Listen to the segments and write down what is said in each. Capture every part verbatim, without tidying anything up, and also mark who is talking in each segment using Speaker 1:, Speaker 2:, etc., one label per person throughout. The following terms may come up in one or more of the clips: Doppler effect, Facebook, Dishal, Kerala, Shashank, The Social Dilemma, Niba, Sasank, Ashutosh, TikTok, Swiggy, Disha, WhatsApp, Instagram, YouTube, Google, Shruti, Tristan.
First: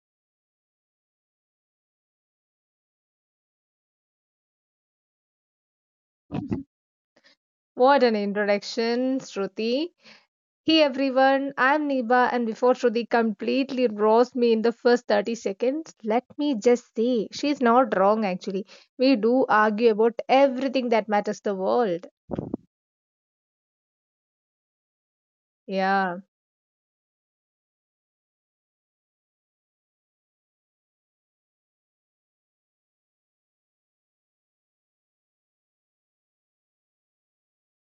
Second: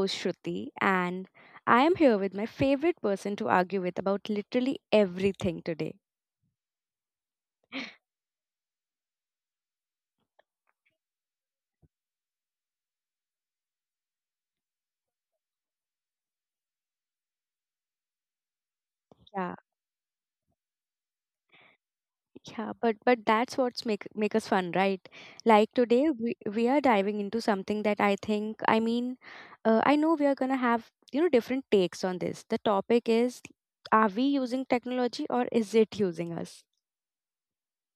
Speaker 1: host Shruti and I am here with my favorite person to argue with about literally everything today.
Speaker 2: What an introduction, Shruti. Hey everyone, I'm Niba, and before Shruti completely roast me in the first thirty seconds, let me just say she's not wrong actually. We do
Speaker 1: Yeah,
Speaker 2: argue about everything that matters the world.
Speaker 1: yeah, but but that's what's make make us fun, right? Like today
Speaker 2: Yeah.
Speaker 1: we we are diving into something that I think I mean, uh, I know we are gonna have you know different takes on this. The topic is, are we using technology or is it using us?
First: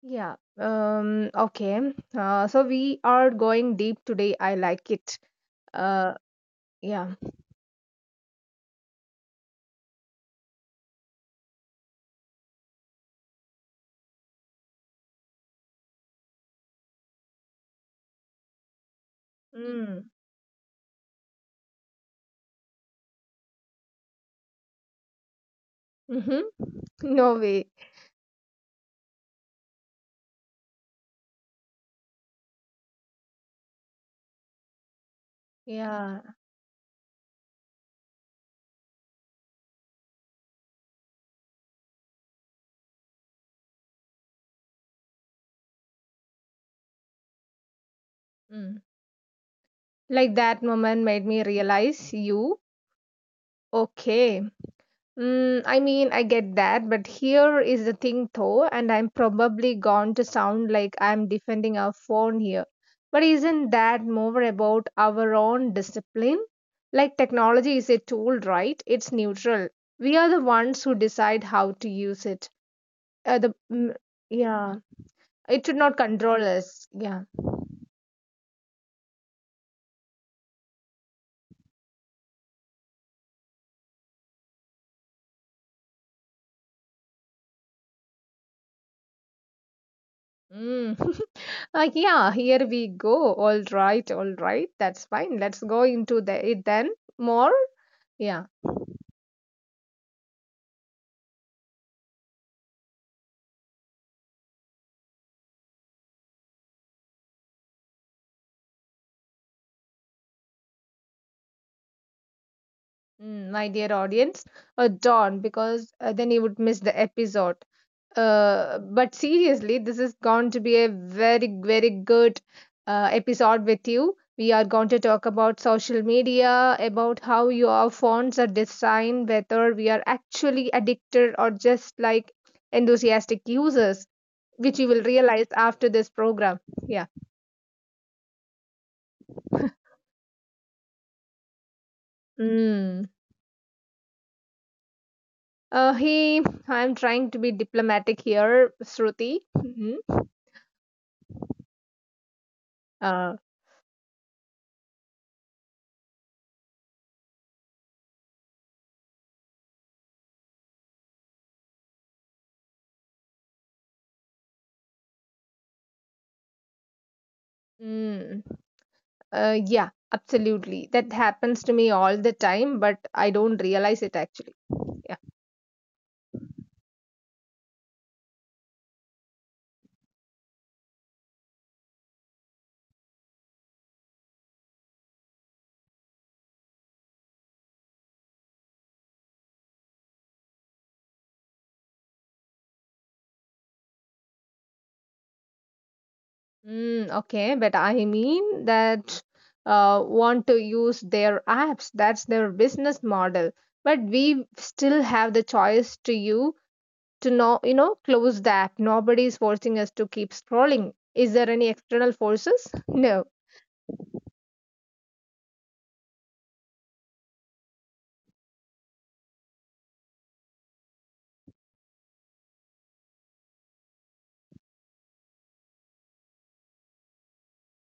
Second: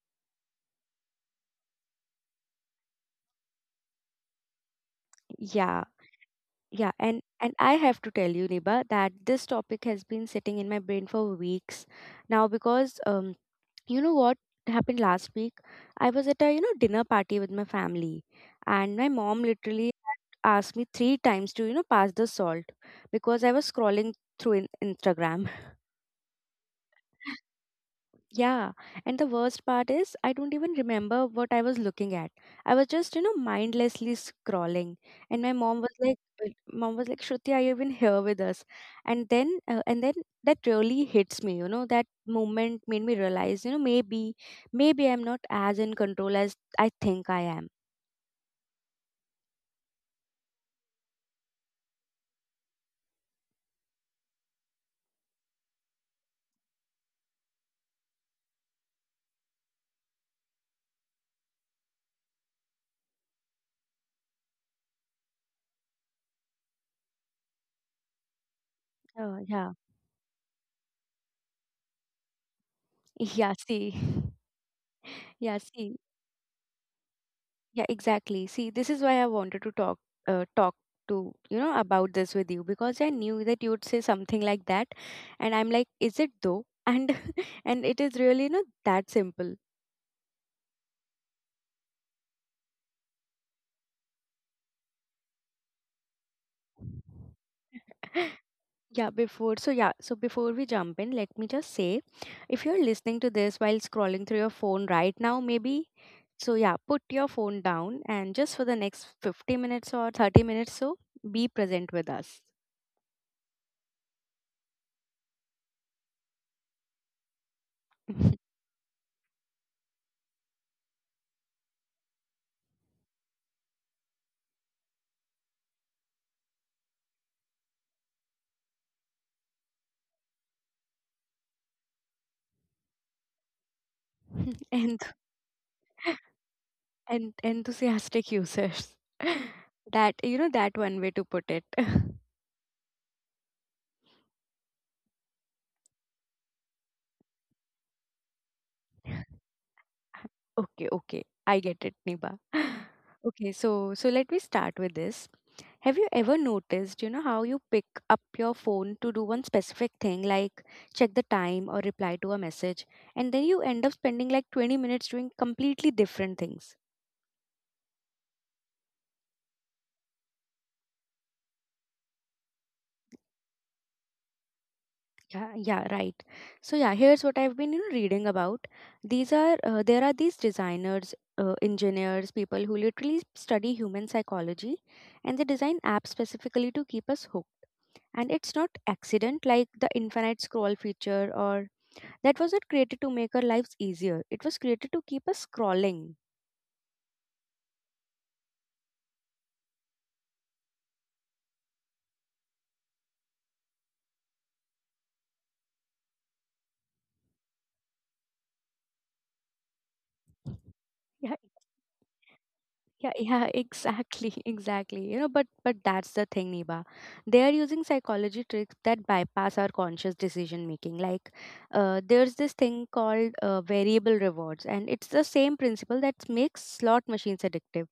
Speaker 2: Yeah. Um, okay. Uh, so we are going deep today. I like it.
Speaker 1: Yeah.
Speaker 2: Uh,
Speaker 1: Yeah,
Speaker 2: yeah.
Speaker 1: and and I have to tell you, Niba, that this topic has been sitting in my brain for weeks now because um, you know what happened last week? I was at a you know dinner party with my family, and my mom literally
Speaker 2: Mm.
Speaker 1: asked me three times to you know pass the salt because I was scrolling through in Instagram.
Speaker 2: Mm-hmm. No way.
Speaker 1: Yeah, and the worst part is I don't even remember what I was looking at. I was just, you know, mindlessly scrolling, and my mom was like,
Speaker 2: Yeah.
Speaker 1: uh, "Mom was like, Shruti, are you even here with us?" And then, uh, and then that really hits me. You know, that moment made me realize, you know, maybe, maybe I'm not as in control as I think I am.
Speaker 2: Mm. Like that moment made me realize you. Okay. Mm, I mean, I get that, but here is the thing though, and I'm probably going to sound like I'm defending our phone here. But isn't that more about our own discipline? Like, technology is a tool, right? It's
Speaker 1: Oh,
Speaker 2: neutral.
Speaker 1: yeah,
Speaker 2: We are the ones who decide how to use it. Uh,
Speaker 1: yeah.
Speaker 2: the mm,
Speaker 1: See,
Speaker 2: yeah,
Speaker 1: yeah,
Speaker 2: it should not
Speaker 1: see.
Speaker 2: control us. Yeah.
Speaker 1: Yeah, exactly. See, this is why I wanted to talk uh, talk to you know about this with you because I knew that you would say something like that, and I'm like, is it though? And and it is really not that simple.
Speaker 2: Mm. Uh, yeah, Here we go. All right, all right. That's fine. Let's go into the it then more. Yeah.
Speaker 1: Yeah, before so yeah, so before we jump in, let me just say if you're listening to this while scrolling through your phone right now, maybe so yeah, put your phone down and just for the next fifty minutes or thirty minutes so be present with us.
Speaker 2: Mm, my dear audience, uh, Dawn, because uh, then you would miss the episode. Uh, but seriously, this is going to be a very, very good uh, episode with you. We are going to talk about social media, about how your phones are designed, whether we are actually addicted or just like enthusiastic users, which you
Speaker 1: and
Speaker 2: will realize after this program. Yeah.
Speaker 1: and enthusiastic users. that you know that one way to put it.
Speaker 2: Mm. Uh, he, I'm trying to be diplomatic here, Shruti.
Speaker 1: Okay, okay. I get it, Niba.
Speaker 2: Mhm.
Speaker 1: Okay, so so let me start with this. Have you ever noticed, you know, how you pick up your phone to do one specific thing like check the time or reply to a message and then you end up spending like twenty minutes doing completely different things.
Speaker 2: Mm, uh, yeah, absolutely. That happens to me all the time, but I don't realize it actually. Yeah.
Speaker 1: Yeah, yeah, right. So yeah, here's what I've been you know, reading about. These are uh, There are these designers, uh, engineers, people who literally study human psychology, and they design apps specifically to keep us hooked. And it's not accident like the infinite scroll feature or that wasn't created to make our lives easier. It was created to keep us scrolling.
Speaker 2: Mm, okay, but I mean that uh, want to use their apps. That's their business model. But we still have the choice to use. To know You know, close the app, nobody is forcing us to keep scrolling. Is
Speaker 1: Yeah,
Speaker 2: there any external forces?
Speaker 1: yeah,
Speaker 2: No.
Speaker 1: yeah, exactly, exactly. You know, but but that's the thing, Niba. They are using psychology tricks that bypass our conscious decision making. Like, uh, there's this thing called uh, variable rewards, and it's the same principle that makes slot machines addictive.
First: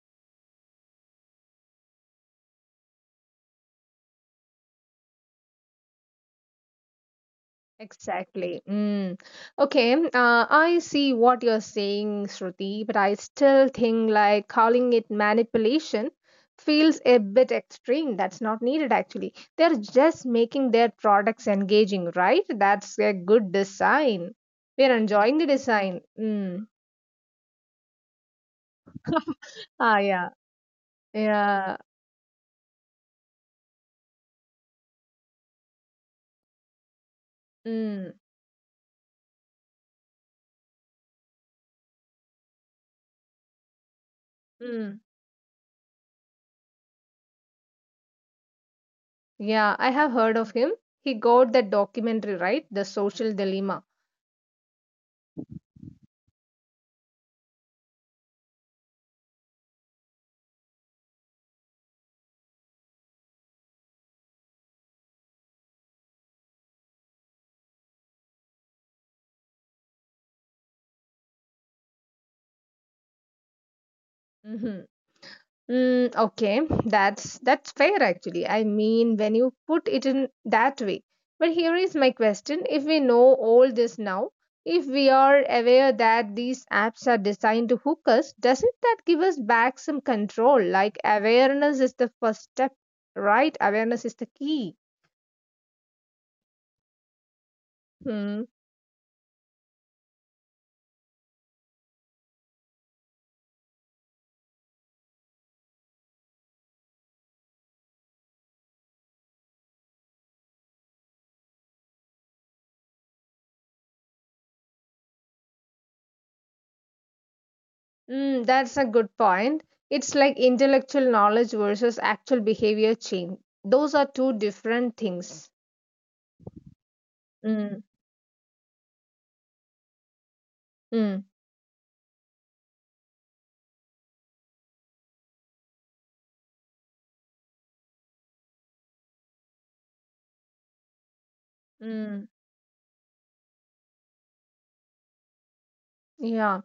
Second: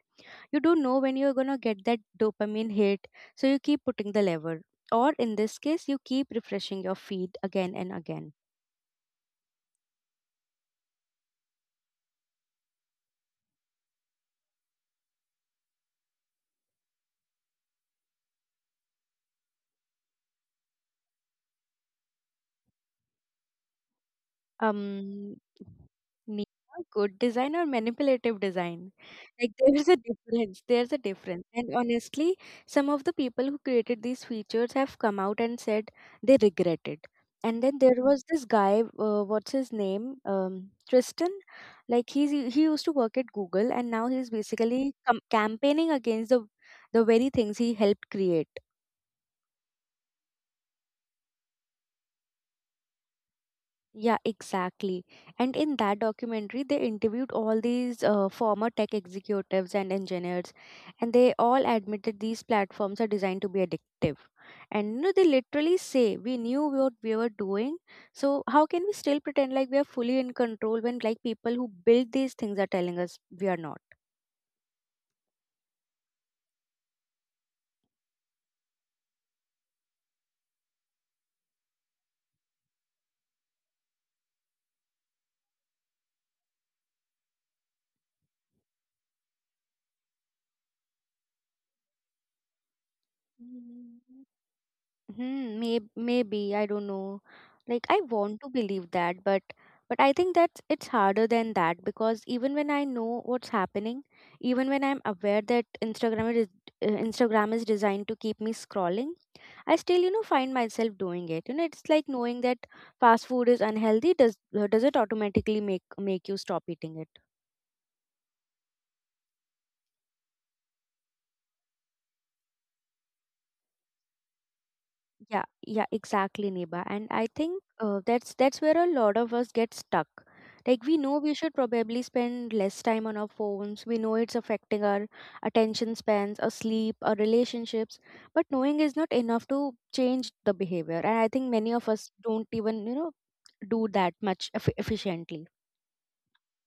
Speaker 1: You don't know when you're gonna get that dopamine hit, so you keep putting the lever. Or in this case, you keep refreshing your feed again and again.
Speaker 2: Exactly. Mm. Okay. Uh, I see what you're saying, Shruti, but I still think like calling it manipulation feels a bit extreme. That's not needed actually. They're just making their products engaging, right? That's a good design. We're
Speaker 1: Um,
Speaker 2: enjoying the design.
Speaker 1: Neither
Speaker 2: Mm.
Speaker 1: good design or manipulative design. Like there is a
Speaker 2: Ah, yeah.
Speaker 1: difference. There's a difference. And
Speaker 2: Yeah.
Speaker 1: honestly, some of the people who created these features have come out and said they regret it. And then there
Speaker 2: Mm.
Speaker 1: was this guy, uh, what's his name? Um, Tristan. Like he's he used to work at Google, and now he's basically
Speaker 2: Mm.
Speaker 1: com- campaigning against the the very things he helped create.
Speaker 2: Yeah, I have heard of him. He got that documentary, right? The Social Dilemma.
Speaker 1: Yeah, exactly. And in that documentary, they interviewed all these uh, former tech executives and engineers, and they all admitted these platforms are designed to be addictive. And you know, they literally say, "We knew what we were doing, so how can we still pretend like we are fully in control when like people who build these things are telling us we are not?"
Speaker 2: Hmm. Mm, okay, that's that's fair actually. I mean, when you put it in that way. But here is my question: if we know all this now, if we are aware that these apps are designed to hook us, doesn't that give us back some control? Like awareness is the first step, right? Awareness is the key.
Speaker 1: Hmm, may maybe I don't know. Like I want
Speaker 2: Hmm.
Speaker 1: to believe that, but but I think that it's harder than that because even when I know what's happening, even when I'm aware that Instagram is uh, Instagram is designed to keep me scrolling, I still you know find myself doing it. You know, it's like knowing that fast food is unhealthy does uh, does it automatically make make you stop eating it?
Speaker 2: Mm, that's a good point. It's like intellectual knowledge versus actual behavior change. Those are two different
Speaker 1: Yeah,
Speaker 2: things.
Speaker 1: yeah, exactly, Niba. And I think
Speaker 2: Mm,
Speaker 1: uh, that's that's where a lot of us get stuck. Like we know
Speaker 2: mm.
Speaker 1: we should probably spend less time on our phones. We know it's affecting our attention spans, our sleep, our relationships, but knowing is not enough to change the behavior. And I think many of us
Speaker 2: Mm.
Speaker 1: don't even, you know, do that much eff efficiently.
Speaker 2: Yeah.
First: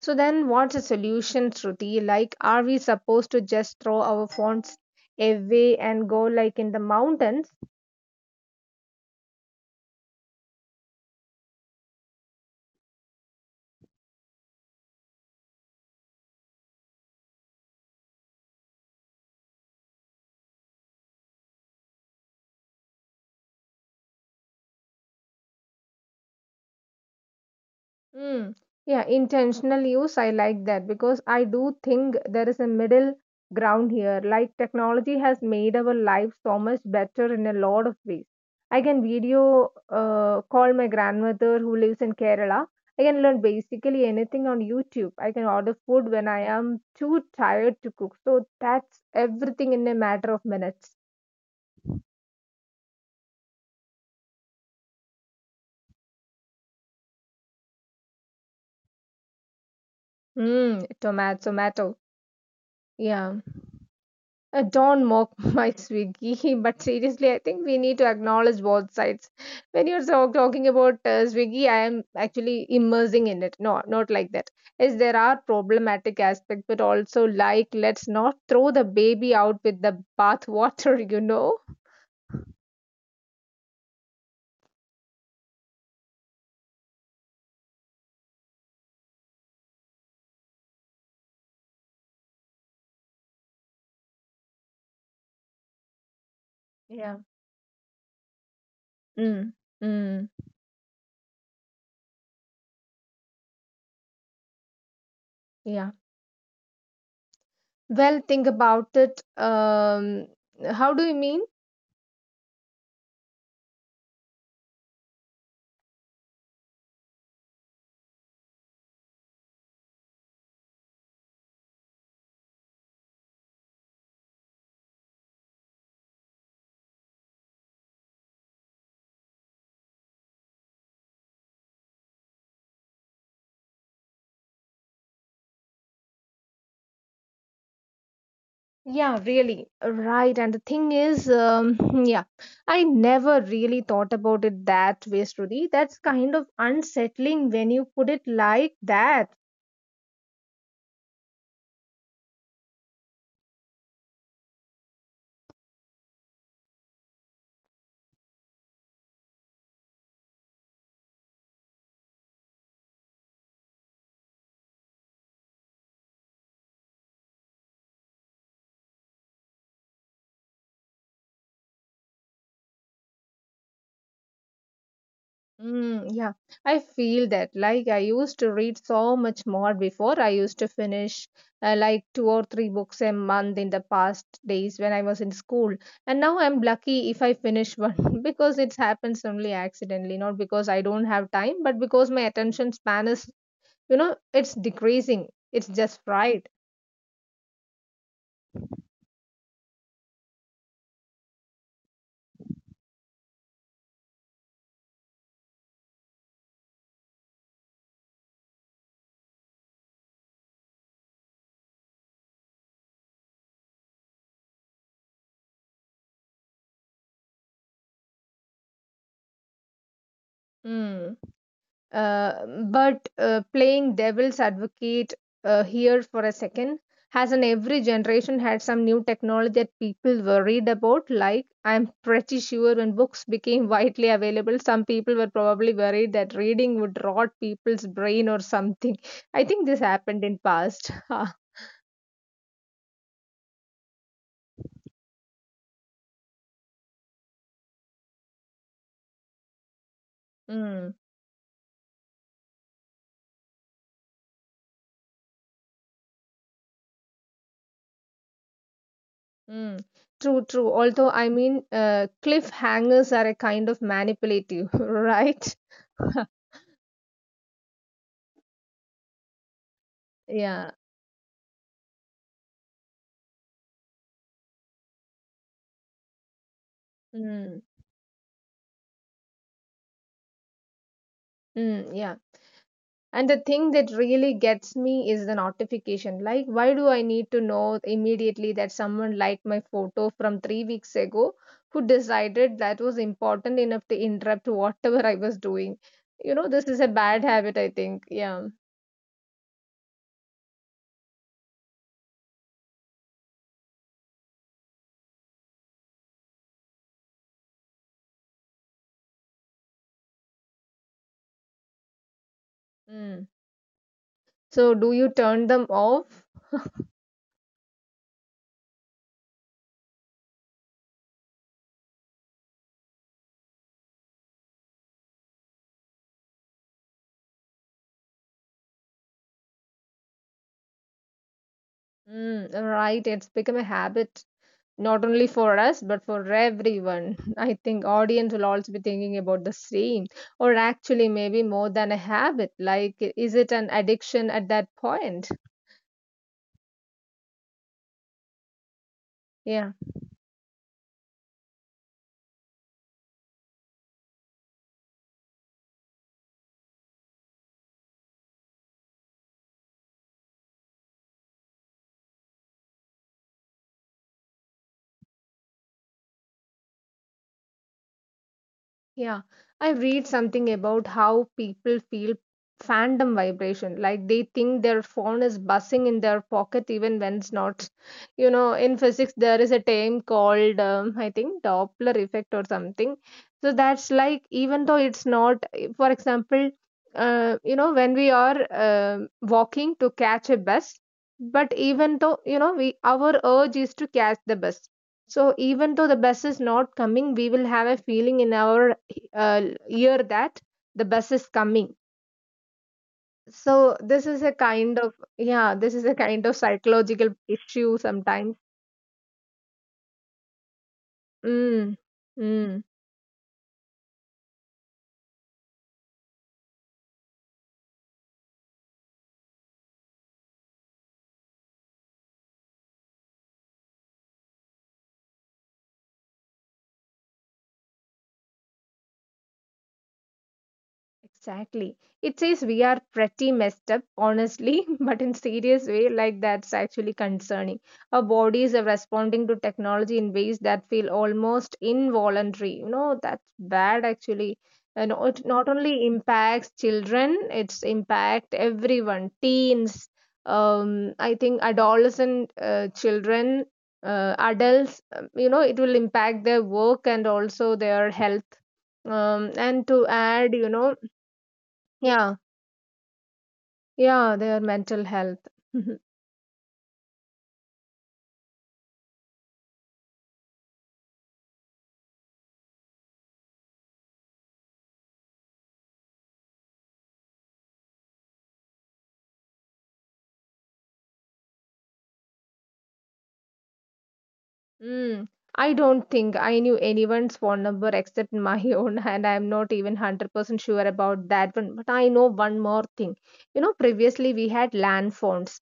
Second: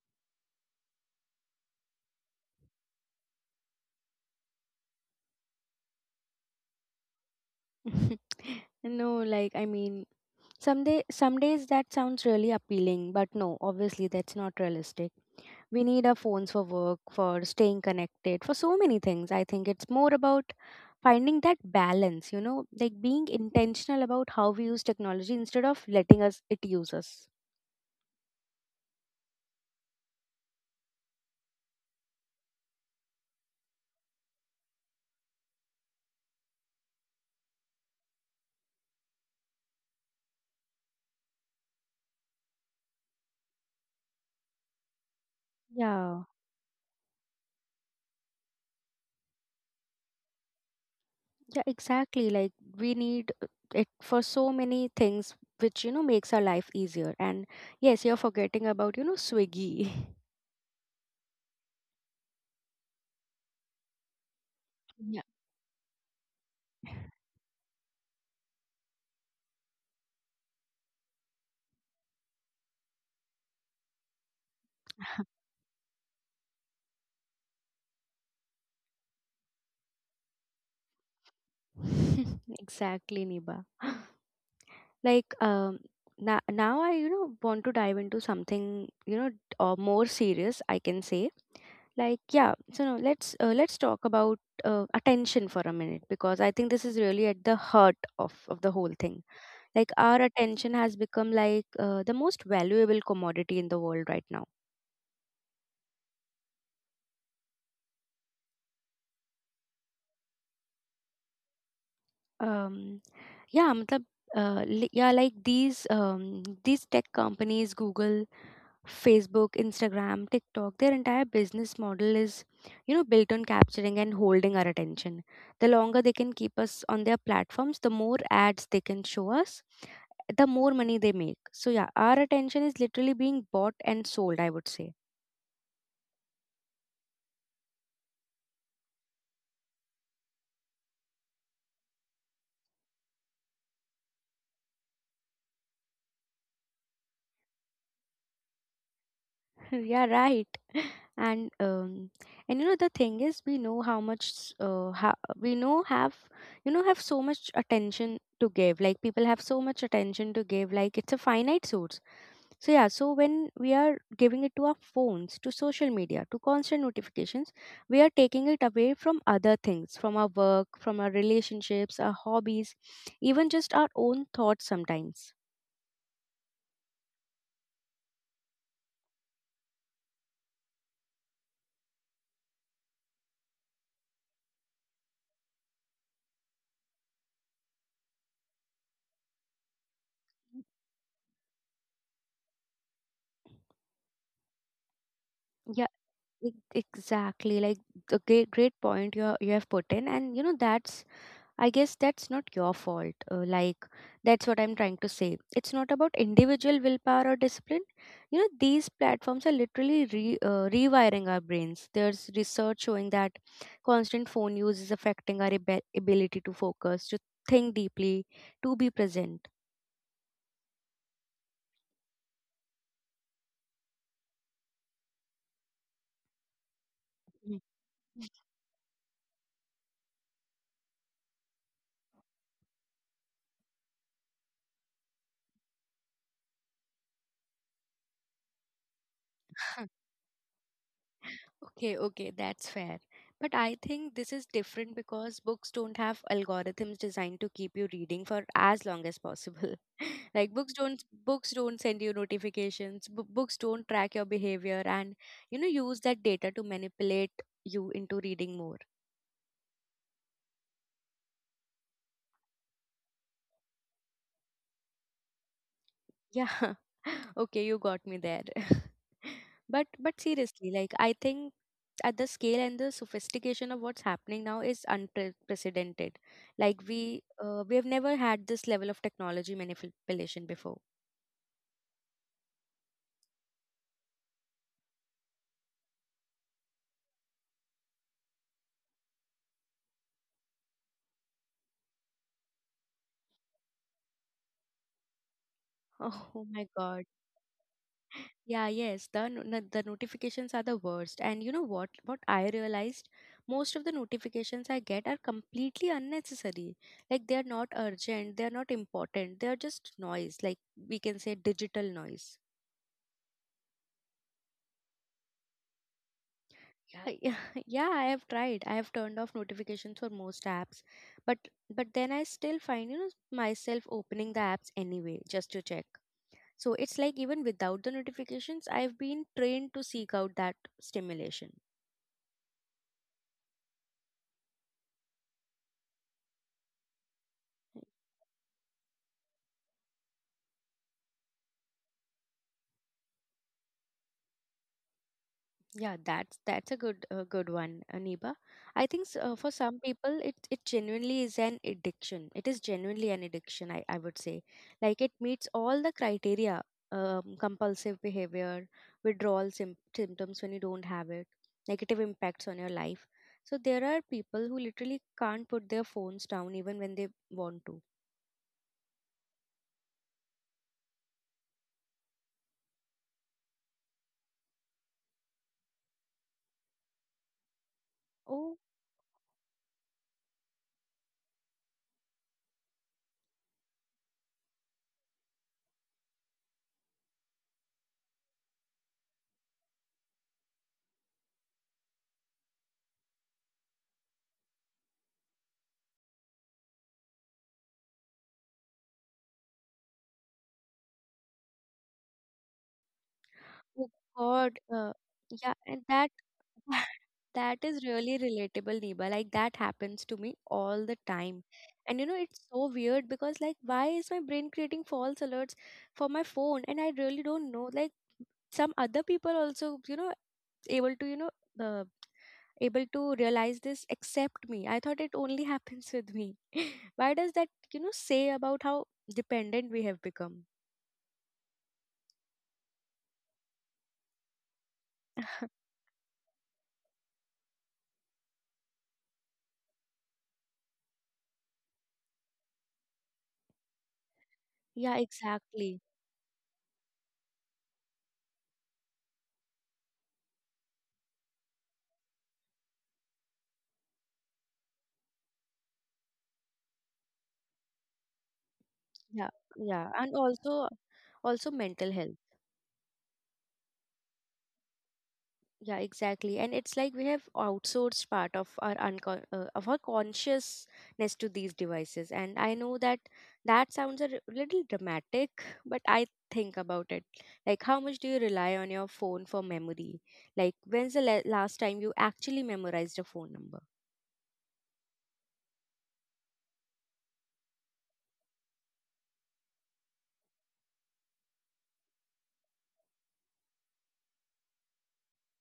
Speaker 2: So then what's a solution, Shruti? Like, are we supposed to just throw our phones away and go like in the mountains?
Speaker 1: No, like I mean, some day, some days that sounds really appealing, but no, obviously that's not realistic we need our phones for work, for staying connected, for so many things. I think it's more about finding that balance, you know, like being intentional about how we use technology instead of letting us it use us.
Speaker 2: Mm. Yeah, intentional use, I like that because I do think there is a middle ground here. Like technology has made our life so much better in a lot of ways. I can video uh, call my grandmother who lives in Kerala. I can learn basically anything on YouTube. I can order food
Speaker 1: Yeah,
Speaker 2: when I am too tired to cook. So that's everything in a matter of minutes.
Speaker 1: yeah, exactly. Like we need uh, it for so many things which, you know, makes our life easier. And yes, you're forgetting about, you know, Swiggy.
Speaker 2: Mm, tomato, tomato. Yeah. Uh, don't
Speaker 1: Yeah.
Speaker 2: mock my Swiggy, but seriously, I think we need to acknowledge both sides. When you're so- talking about uh, Swiggy, I am actually immersing in it. No, not like that. Yes, there are problematic aspects, but also like let's not throw the baby out with the bathwater, you know?
Speaker 1: Exactly, Niba. Like um, now, now I you know want to dive into something you know or more serious. I can say like yeah. So no, let's uh, let's talk about uh, attention for a minute because I think this is
Speaker 2: Yeah.
Speaker 1: really at the heart of of the whole thing.
Speaker 2: Mm.
Speaker 1: Like our
Speaker 2: Mm.
Speaker 1: attention has become like uh, the most valuable commodity in the world right now.
Speaker 2: Yeah. Well, think about it. Um, how do you mean?
Speaker 1: Um, yeah, मतलब, uh, li- yeah, like these um, these tech companies, Google Facebook, Instagram, TikTok, their entire business model is, you know, built on capturing and holding our attention. The longer they can keep us on their platforms, the more ads they can show us, the more money they make. So yeah, our attention is literally being bought and sold, I would say.
Speaker 2: Yeah, really. Right. And the thing is, um, yeah, I never really thought about it that way, Shruti. That's kind of unsettling when you put it like that.
Speaker 1: Yeah, right. And um, and you know the thing is, we know how much s- uh, how, we know have you know have so much attention to give. Like people have so much attention to give. Like it's a finite source So yeah, so when we are giving it to our phones, to social media, to constant notifications, we are taking it away from other things, from our work, from our relationships, our hobbies, even just our own thoughts sometimes.
Speaker 2: Mm, yeah, I feel that. Like, I used to read so much more before. I used to finish uh, like two or three books a month in the past days when I was in school. And now I'm lucky if I finish one because it happens only accidentally, not because I don't have time, but because my attention span is you know it's decreasing, it's
Speaker 1: Yeah,
Speaker 2: just right.
Speaker 1: e- exactly. Like a great, great point you you have put in, and you know that's I guess that's not your fault. Uh, like, that's what I'm trying to say. It's not about individual willpower or discipline. You know, these platforms are literally re, uh, rewiring our brains. There's research showing that constant phone use is affecting our abe- ability to focus, to think deeply, to be present.
Speaker 2: Hmm. uh, but uh, Playing devil's advocate uh, here for a second, has in every generation had some new technology that people worried about. Like I'm pretty sure when books became widely available some people were probably worried that reading would rot people's brain or something. I think this happened in past.
Speaker 1: Okay, okay, that's fair. But I think this is different because books don't have algorithms designed to keep you reading for as long as possible. Like books
Speaker 2: Hmm.
Speaker 1: don't books don't send you notifications, b- books don't track your behavior and you know use that data to manipulate you into reading more.
Speaker 2: Mm, true, true. Although, I mean, uh, cliffhangers are a kind of manipulative, right?
Speaker 1: Yeah. Okay, you got me there. But but seriously,
Speaker 2: Yeah.
Speaker 1: like I think at the scale and the sophistication of what's happening now is unprecedented. Like we
Speaker 2: Mm,
Speaker 1: uh, we have never had this level of technology manipulation before.
Speaker 2: mm, yeah. And the thing that really gets me is the notification. Like, why do I need to know immediately that someone liked my photo from three weeks ago? Who decided that was important enough to interrupt whatever I was doing? You
Speaker 1: Oh
Speaker 2: know,
Speaker 1: my
Speaker 2: this is a
Speaker 1: god.
Speaker 2: bad habit, I think. Yeah.
Speaker 1: Yeah, yes, the no- no- the notifications are the worst. And you know what what I realized? Most of the notifications I get are completely unnecessary. Like they are not urgent, they are not important. They are just noise, like we can say digital noise.
Speaker 2: Mm. So, do you turn them off?
Speaker 1: Yeah, yeah, yeah, I have tried. I have turned off notifications for most apps, but but then I still find, you know, myself opening the apps anyway just to check. So it's like even without the notifications, I've been trained to seek out that stimulation.
Speaker 2: Mm, right. It's become a habit. Not only for us, but for everyone. I think audience will also be thinking about the same, or actually maybe more than a habit. Like, is it an addiction at that point?
Speaker 1: Yeah, that's that's a good a good one, Aniba. I think s- uh, for
Speaker 2: Yeah.
Speaker 1: some people, it it genuinely is an addiction. It is genuinely an addiction. I I would say, like it meets all the criteria. Um, compulsive behavior, withdrawal sym symptoms when you don't have it, negative impacts on your life. So there are people who literally can't put their phones down even when they want to.
Speaker 2: Yeah, I read something about how people feel fandom vibration, like they think their phone is buzzing in their pocket even when it's not. You know,
Speaker 1: Oh,
Speaker 2: in physics there is a term called um, I think Doppler effect or something. So that's like even though it's not, for example, uh, you know, when we are um walking to catch a bus, but even though you know we our urge is to catch the bus. So even though the bus is not coming, we will have a feeling in our uh, hear that the bus is coming, so
Speaker 1: oh
Speaker 2: this is a
Speaker 1: God,
Speaker 2: kind of,
Speaker 1: uh,
Speaker 2: yeah,
Speaker 1: yeah,
Speaker 2: this
Speaker 1: and
Speaker 2: is a
Speaker 1: that.
Speaker 2: kind of psychological
Speaker 1: That
Speaker 2: issue
Speaker 1: is really
Speaker 2: sometimes.
Speaker 1: relatable, Neba. Like that happens to me all the time.
Speaker 2: Mm,
Speaker 1: And you know, it's
Speaker 2: mm.
Speaker 1: so weird because like why is my brain creating false alerts for my phone? And I really don't know. Like some other people also, you know, able to, you know, uh, able to realize this except me. I thought it only happens with me. Why does that, you know, say about how dependent we have become?
Speaker 2: Exactly. It says we are pretty messed up, honestly, but in serious way, like that's actually concerning. Our bodies are responding to technology in ways that feel almost involuntary. You know, that's bad actually. And
Speaker 1: Yeah,
Speaker 2: it not
Speaker 1: exactly.
Speaker 2: only impacts children, it's impact everyone, teens, um, I think adolescent uh, children, uh, adults, um, you know, it will impact their work and also their health.
Speaker 1: Yeah,
Speaker 2: Um, and to
Speaker 1: yeah. And
Speaker 2: add, you
Speaker 1: also
Speaker 2: know,
Speaker 1: also mental
Speaker 2: yeah,
Speaker 1: health.
Speaker 2: yeah, their mental health.
Speaker 1: Yeah, exactly. And it's like we have outsourced part of our uncon- uh, of our consciousness to these devices. And I know that that sounds a r- little dramatic, but I think about it. Like, how much do you rely on your phone for memory? Like, when's the la- last time you actually memorized a phone number?
Speaker 2: Mm. I don't think I knew anyone's phone number except my own, and I'm not even one hundred percent sure about that one. But I know one more thing. You know, previously we had land phones.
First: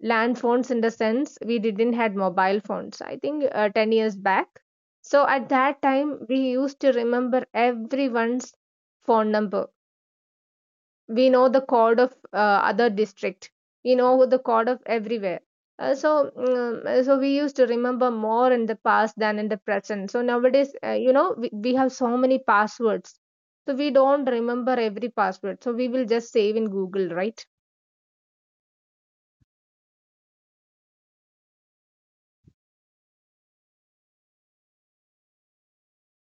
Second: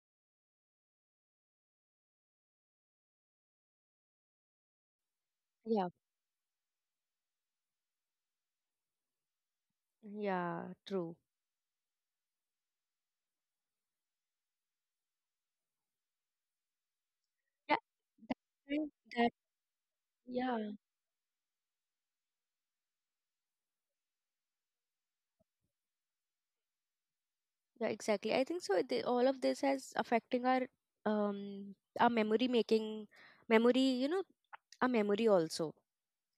Speaker 2: Land phones, in the sense, we didn't had mobile phones, I think uh, ten years back. So at that
Speaker 1: Yeah.
Speaker 2: time, we used to remember everyone's phone number,
Speaker 1: Yeah, true.
Speaker 2: we know the code of uh, other district, we know the code of everywhere. Uh, so mm, uh, so we used to
Speaker 1: Yeah,
Speaker 2: remember
Speaker 1: that,
Speaker 2: more in the past
Speaker 1: that,
Speaker 2: than in the present. So
Speaker 1: yeah,
Speaker 2: nowadays, uh, you know, we, we have so many passwords, so we don't remember every password, so we will just save in Google, right?
Speaker 1: Yeah, exactly. I think so. The, all of this has affecting our um our memory making memory. You know, our memory also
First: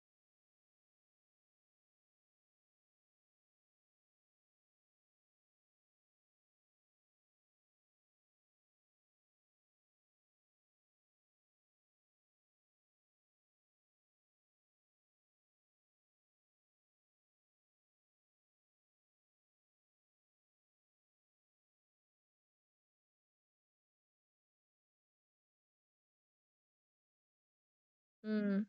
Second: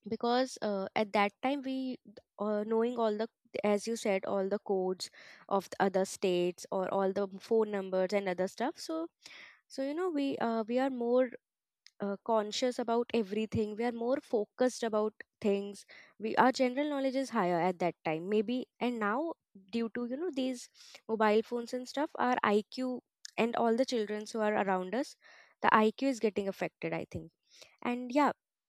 Speaker 1: because uh, at that time we uh, knowing all the, as you said, all the codes of the other states or all the phone numbers and other stuff. So so you know we uh, we are more uh, conscious about everything. We are more focused about things. We, our general knowledge is higher at that time, maybe. And now, due to, you know, these mobile phones and stuff, our IQ, and all the children who are around us, the IQ is getting affected, I think. And yeah,
Speaker 2: Mm,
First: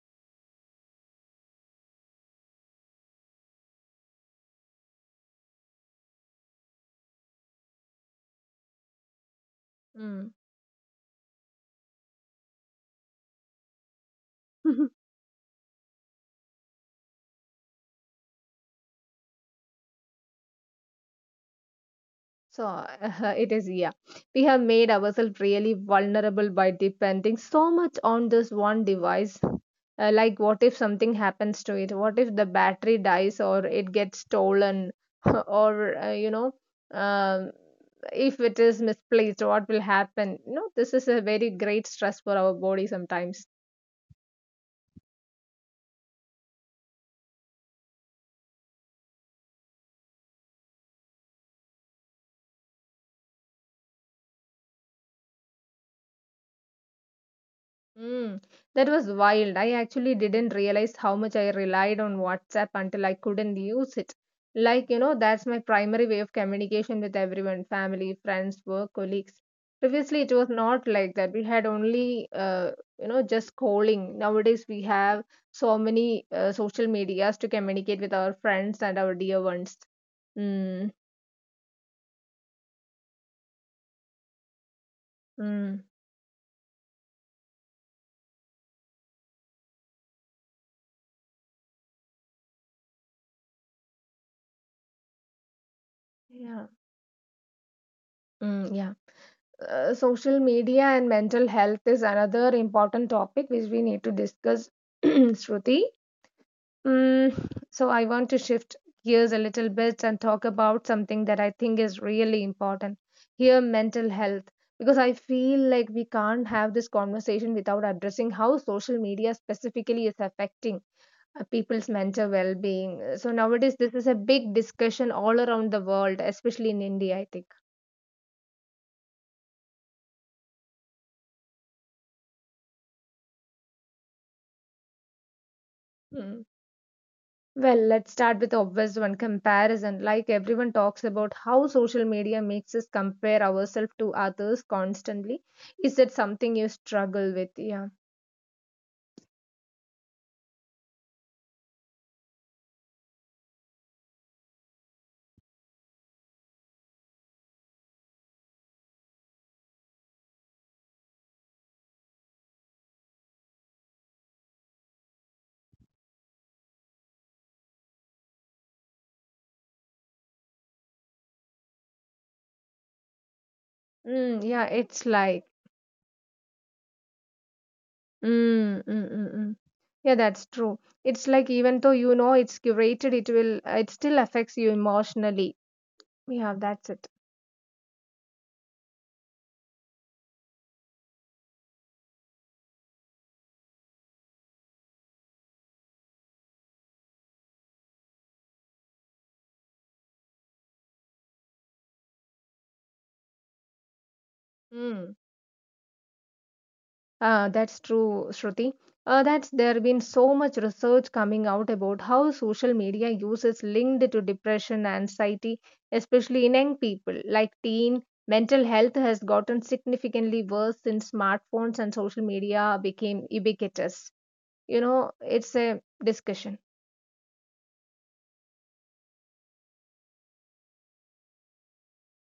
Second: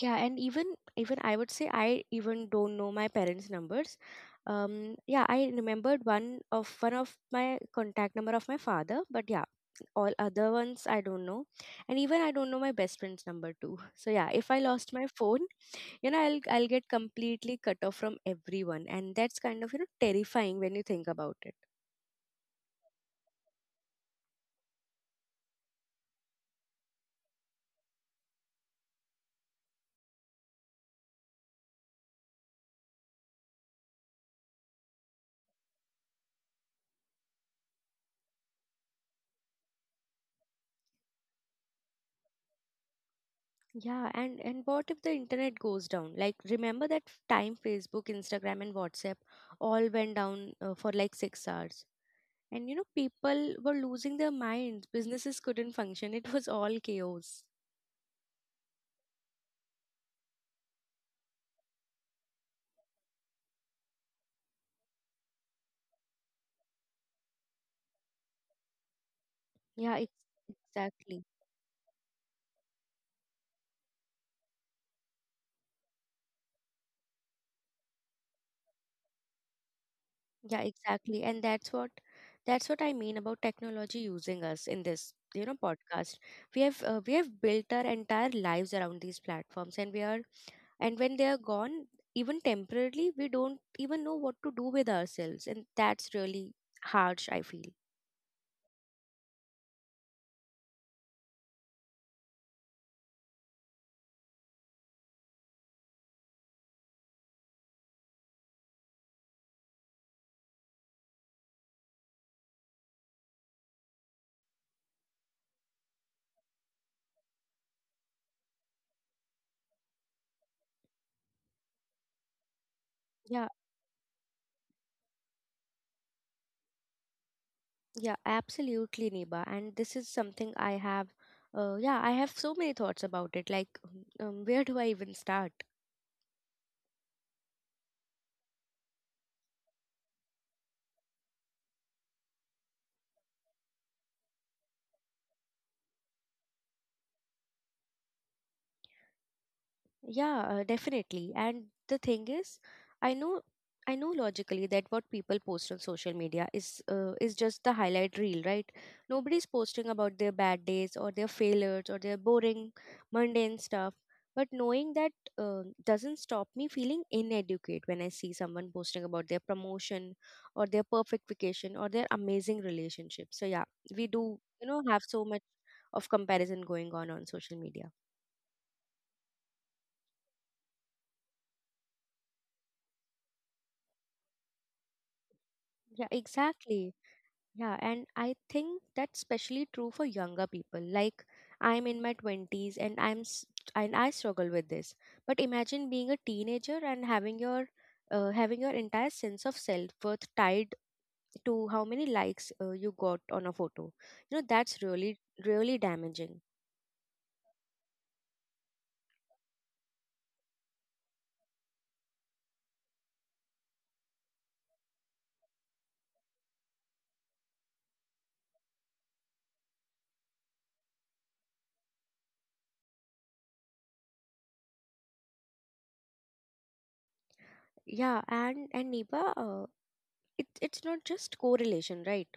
Speaker 1: yeah, and even even I would say I even don't know my parents' numbers. Um, yeah, I remembered one of one of my contact number of my father, but yeah, all
Speaker 2: mm.
Speaker 1: other ones I don't know, and even I don't know my best friend's number too. So yeah, if I lost my phone, you know, I'll I'll get completely cut off from everyone, and that's kind of, you know, terrifying when you think about it.
Speaker 2: So it is, yeah. We have made ourselves really vulnerable by depending so much on this one device. Uh, like, what if something happens to it? What if the battery dies or it gets stolen? Or, uh, you know, um, if it is misplaced, what will happen? You know, this is a very great stress for our body sometimes.
Speaker 1: Yeah, and and what if the internet goes down? Like, remember that time Facebook, Instagram, and WhatsApp all went down uh, for like six hours. And you know, people were losing their minds. Businesses couldn't function. It was all chaos.
Speaker 2: Mm, that was wild. I actually didn't realize how much I relied on WhatsApp until I couldn't use it. Like, you know, that's my primary way of communication with everyone, family, friends, work, colleagues.
Speaker 1: Yeah, ex-
Speaker 2: Previously, it was not like
Speaker 1: exactly.
Speaker 2: that. We had only, uh, you know, just calling. Nowadays, we have so many uh, social medias to communicate with our friends and our dear ones.
Speaker 1: Yeah,
Speaker 2: Mm,
Speaker 1: exactly. And that's what that's what I mean about technology using us in this, you know,
Speaker 2: mm,
Speaker 1: podcast. We have uh, we have built our entire lives around these platforms, and we are and when they are gone, even temporarily, we don't even know what to do with ourselves, and that's really
Speaker 2: yeah,
Speaker 1: harsh, I feel.
Speaker 2: mm, yeah. Uh, social media and mental health is another important topic which we need to discuss, Shruti. Mm, so, I want to shift gears a little bit and talk about something that I think is really important here: mental health. Because I feel like we can't have this conversation without addressing how social media specifically is affecting uh, people's mental well being. So,
Speaker 1: Yeah.
Speaker 2: nowadays, this is a big discussion all around the world, especially in India, I think.
Speaker 1: Yeah, absolutely, Neba. And this is something I have, uh, yeah, I have so many thoughts about it. Like, um, where do I even start?
Speaker 2: Hmm. Well, let's start with the obvious one: comparison. Like everyone talks about how social media makes us compare ourselves to others constantly. Is that something you struggle with? Yeah.
Speaker 1: Yeah, uh, definitely. And the thing is, I know I know logically that what people post on social media is uh, is just the highlight reel, right? Nobody's posting about their bad days or their failures or their boring, mundane stuff. But knowing that uh, doesn't stop me feeling inadequate when I see someone posting about their promotion or their perfect vacation or their amazing relationship. So yeah, we do,
Speaker 2: Mm, yeah,
Speaker 1: you know, have
Speaker 2: it's
Speaker 1: so much
Speaker 2: like.
Speaker 1: of comparison going on on social media.
Speaker 2: Mm, mm, mm, mm. Yeah, that's true. It's like even though you know it's curated, it will it still affects you emotionally.
Speaker 1: Yeah,
Speaker 2: Yeah, that's
Speaker 1: exactly.
Speaker 2: it.
Speaker 1: Yeah, and I think that's especially true for younger people. Like, I'm in my twenties and I'm s- and I struggle with this. But imagine being a teenager and having your uh, having your entire sense of self-worth tied to how many likes uh, you got on a photo. You know, that's really
Speaker 2: Mm.
Speaker 1: really damaging.
Speaker 2: Uh, that's true, Shruti. Uh, that's there been so much research coming out about how social media use is linked to depression and anxiety, especially in young people like teen. Mental health has gotten significantly worse since smartphones and social media became ubiquitous. You know, it's a discussion.
Speaker 1: Yeah, and and Niba, uh, it, it's not just correlation, right?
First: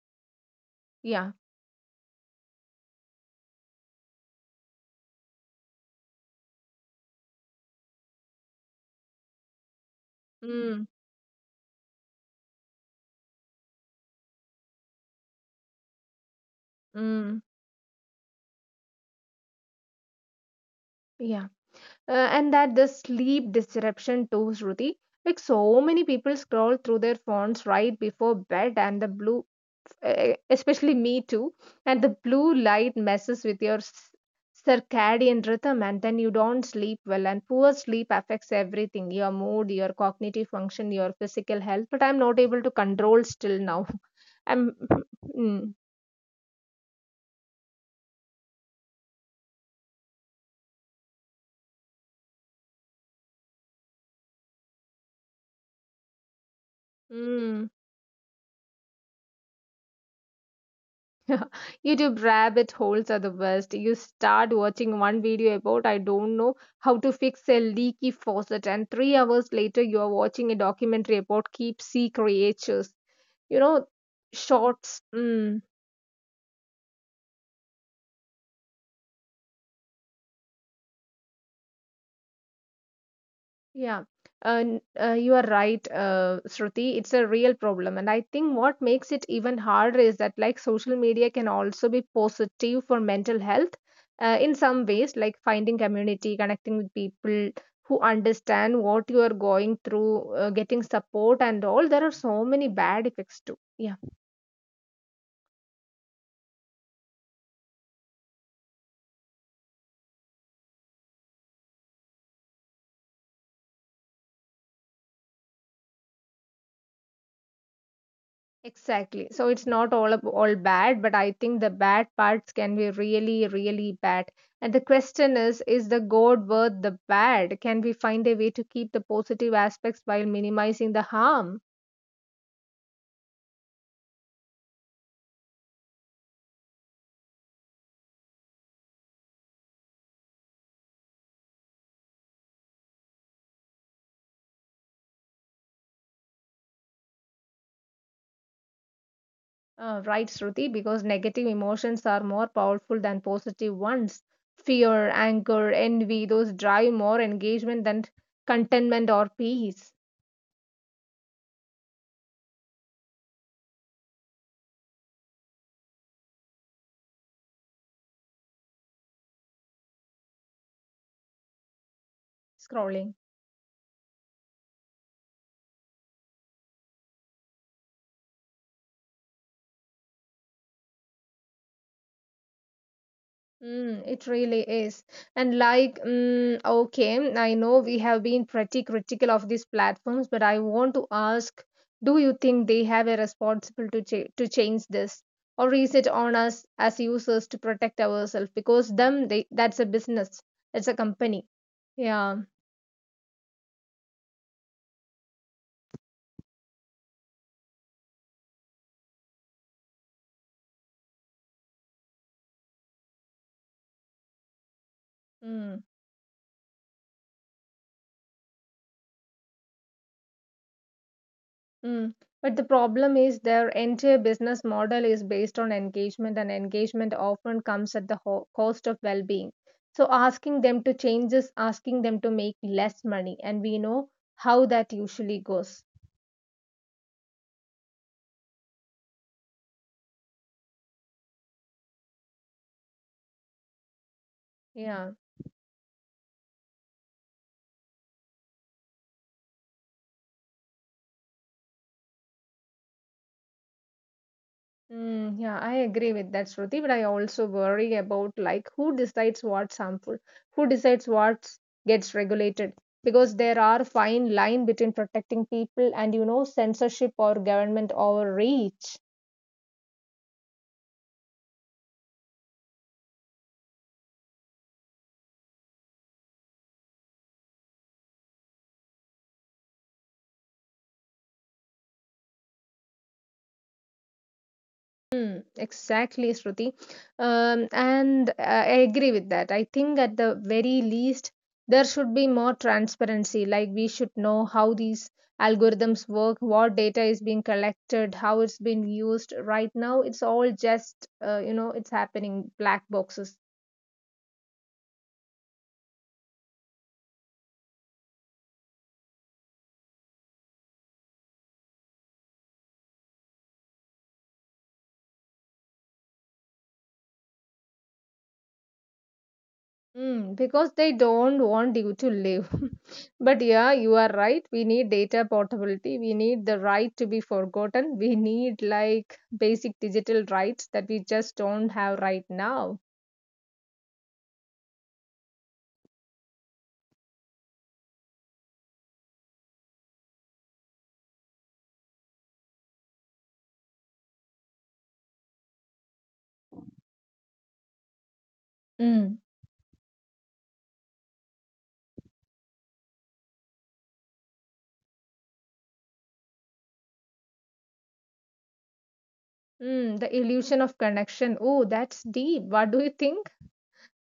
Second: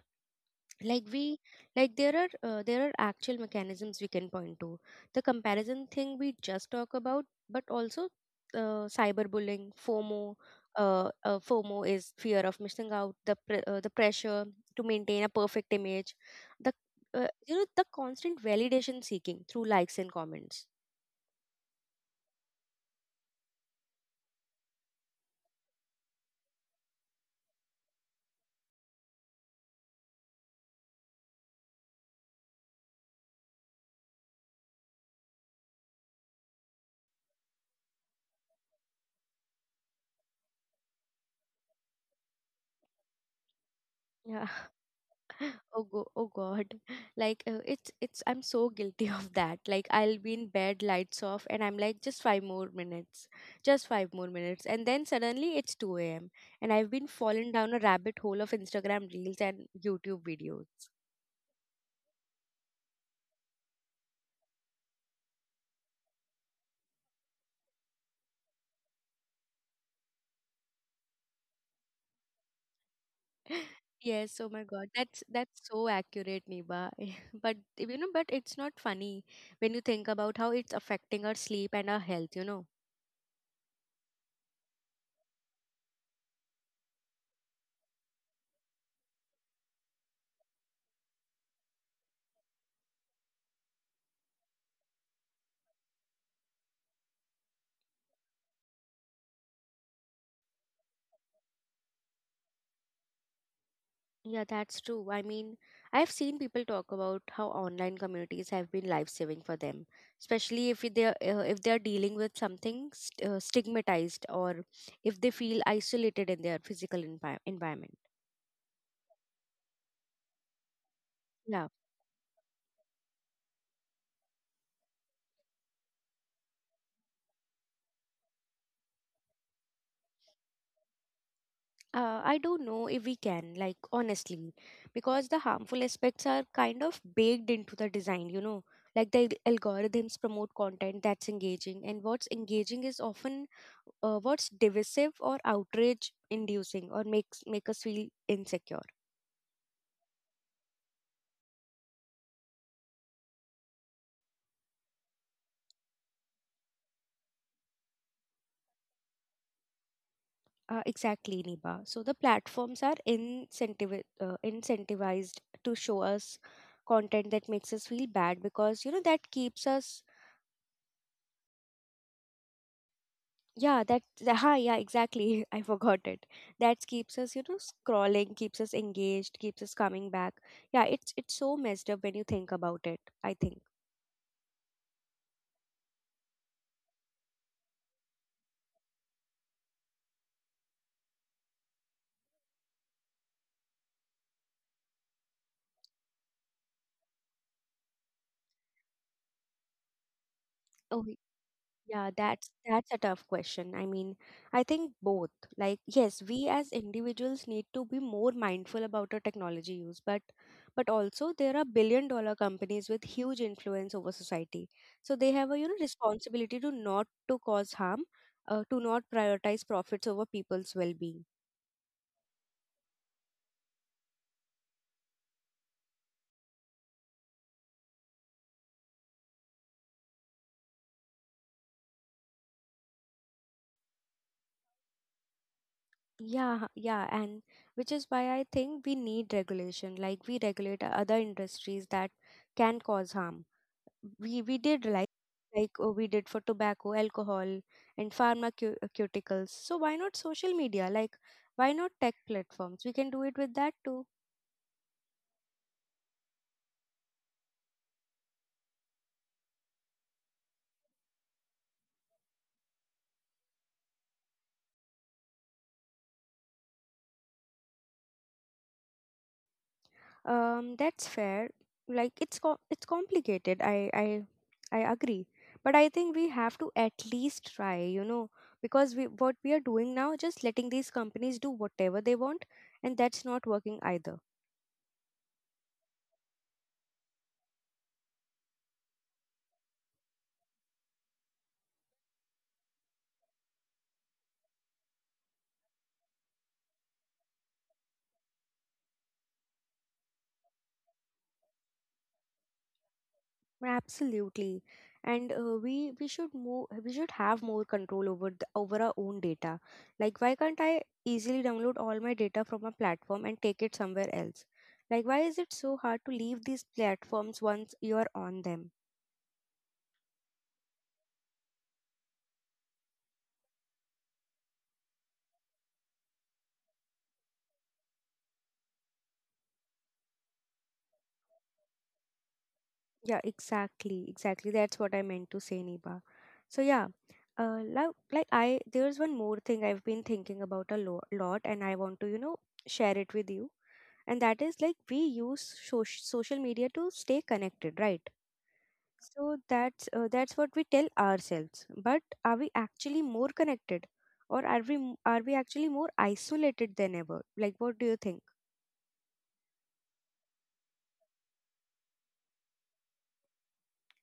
Speaker 1: like
Speaker 2: Yeah.
Speaker 1: we like there are uh, there are actual mechanisms we can point to: the comparison thing we just talk about, but also uh, cyberbullying, FOMO.
Speaker 2: Mm,
Speaker 1: uh, uh, FOMO is fear of missing out, the pre- uh, the pressure to maintain a perfect image, the uh,
Speaker 2: mm,
Speaker 1: you know, the constant validation seeking through likes and comments.
Speaker 2: yeah. Uh, and that the sleep disruption too, Shruti. Like so many people scroll through their phones right before bed, and the blue e- especially me too and the blue light messes with your s- circadian rhythm, and then you don't sleep well, and poor sleep affects everything, your mood, your cognitive function, your physical health, but I'm not able to control still now.
Speaker 1: Yeah,
Speaker 2: i'm mm,
Speaker 1: oh go oh god. Like, uh, it's it's I'm so guilty of that. Like, I'll be in bed, lights off, and I'm like, just five more minutes, just five more minutes, and then suddenly it's two a.m. and I've been fallen
Speaker 2: mm.
Speaker 1: down a rabbit hole of Instagram reels and YouTube videos.
Speaker 2: YouTube rabbit holes are the worst. You start watching one video about, I don't know, how to fix a leaky faucet, and three hours later, you are watching a documentary about deep sea creatures. You know,
Speaker 1: Yes, oh my god,
Speaker 2: shorts.
Speaker 1: that's that's
Speaker 2: Mm.
Speaker 1: so accurate, Niba. But you know, but it's not funny when you think about how it's affecting our sleep and our health, you know.
Speaker 2: Yeah, uh, n- uh, you are right, uh, Shruti. It's a real problem. And I think what makes it even harder is that, like, social media can also be positive for mental health uh, in some ways, like finding community, connecting with people who understand what you are going through, uh, getting support, and all. There are so many bad effects too. Yeah.
Speaker 1: Yeah, that's true. I mean, I've seen people talk about how online communities have been life-saving for them, especially if they're uh, if they're dealing with something st- uh, stigmatized, or if they feel isolated in their physical envi- environment.
Speaker 2: Exactly. So it's not all ab- all bad, but I think
Speaker 1: Yeah.
Speaker 2: the bad parts can be really, really bad. And the question is, is the good worth the bad? Can we find a way to keep the positive aspects while minimizing the harm?
Speaker 1: Uh, I don't know if we can, like, honestly, because the harmful aspects are kind of baked into the design, you know. Like, the al- algorithms promote content that's engaging, and what's engaging is often uh, what's divisive or outrage inducing or makes make us feel insecure.
Speaker 2: Uh, right, Shruti, because negative emotions are more powerful than positive ones. Fear, anger, envy, those drive more engagement than contentment or peace.
Speaker 1: Uh, exactly, Niba. So, the platforms are incentiv- uh, incentivized to show us content that makes us feel bad because, you know, that keeps us,
Speaker 2: Scrolling.
Speaker 1: yeah, that the- ha yeah, exactly. I forgot it. That keeps us, you know, scrolling, keeps us engaged, keeps us coming back. Yeah, it's it's so messed up when you think about it, I think.
Speaker 2: Mm, it really is. And like, mm, okay, I know we have been pretty critical of these platforms, but I want to ask, do you think they have a responsibility to, cha- to change this? Or is it on us as users to protect ourselves? Because them, they, that's a business, it's a company.
Speaker 1: Yeah,
Speaker 2: Yeah.
Speaker 1: that's that's a tough question. I mean, I think both. Like, yes, we as individuals need to be more mindful about our technology use, but but also there are billion dollar companies with huge influence over society. So they have a, you know,
Speaker 2: Mm.
Speaker 1: responsibility to not to cause harm, uh, to not prioritize profits over people's well-being.
Speaker 2: Mm. But the problem is their entire business model is based on engagement, and engagement often comes at the ho- cost of well being. So, asking them to change is asking them to make less money, and we know how that usually goes.
Speaker 1: Yeah, yeah, and which is why I think we need regulation. Like, we regulate other industries that can cause harm. We we did like
Speaker 2: Yeah.
Speaker 1: like uh, we did for tobacco, alcohol, and pharmaceuticals. So why not social media? Like, why not tech platforms? We can do it with that too.
Speaker 2: Mm, yeah, I agree with that, Shruti, but I also worry about, like, who decides what's harmful, who decides what gets regulated, because there are fine line between protecting people and, you know, censorship or government overreach.
Speaker 1: Um, that's fair. Like, it's co- it's complicated. I I I agree. But I think we have to at least try, you know, because we what we are doing now, just letting these companies do whatever they want, and that's not working either.
Speaker 2: Mm, exactly, Shruti. Um, and I I agree with that. I think at the very least, there should be more transparency. Like, we should know how these algorithms work, what data is being collected, how it's being used. Right now, it's all just, uh, you know, it's happening black boxes.
Speaker 1: Absolutely. And uh, we we should more we should have more control over the, over our own data. Like, why can't I easily download all my data from a platform and take it somewhere else? Like, why is it so hard to leave these platforms once you're on them?
Speaker 2: Mm, because they don't want you to live. But yeah, you are right. We need data portability. We need the right to be forgotten. We need, like, basic digital rights that we just don't have right now.
Speaker 1: Yeah, exactly, exactly. That's what I meant to say, Niba. So yeah, uh, like, like I there's one more thing I've been thinking about a lo- lot, and I want to, you know, share it with you. And that is, like, we use so- social media to stay connected, right?
Speaker 2: Mm.
Speaker 1: So that's uh, that's what we tell ourselves. But are we actually more connected, or are we m- are we actually more isolated than ever? Like, what do you think?
Speaker 2: Mm, the illusion of connection. Oh, that's deep. What do you think?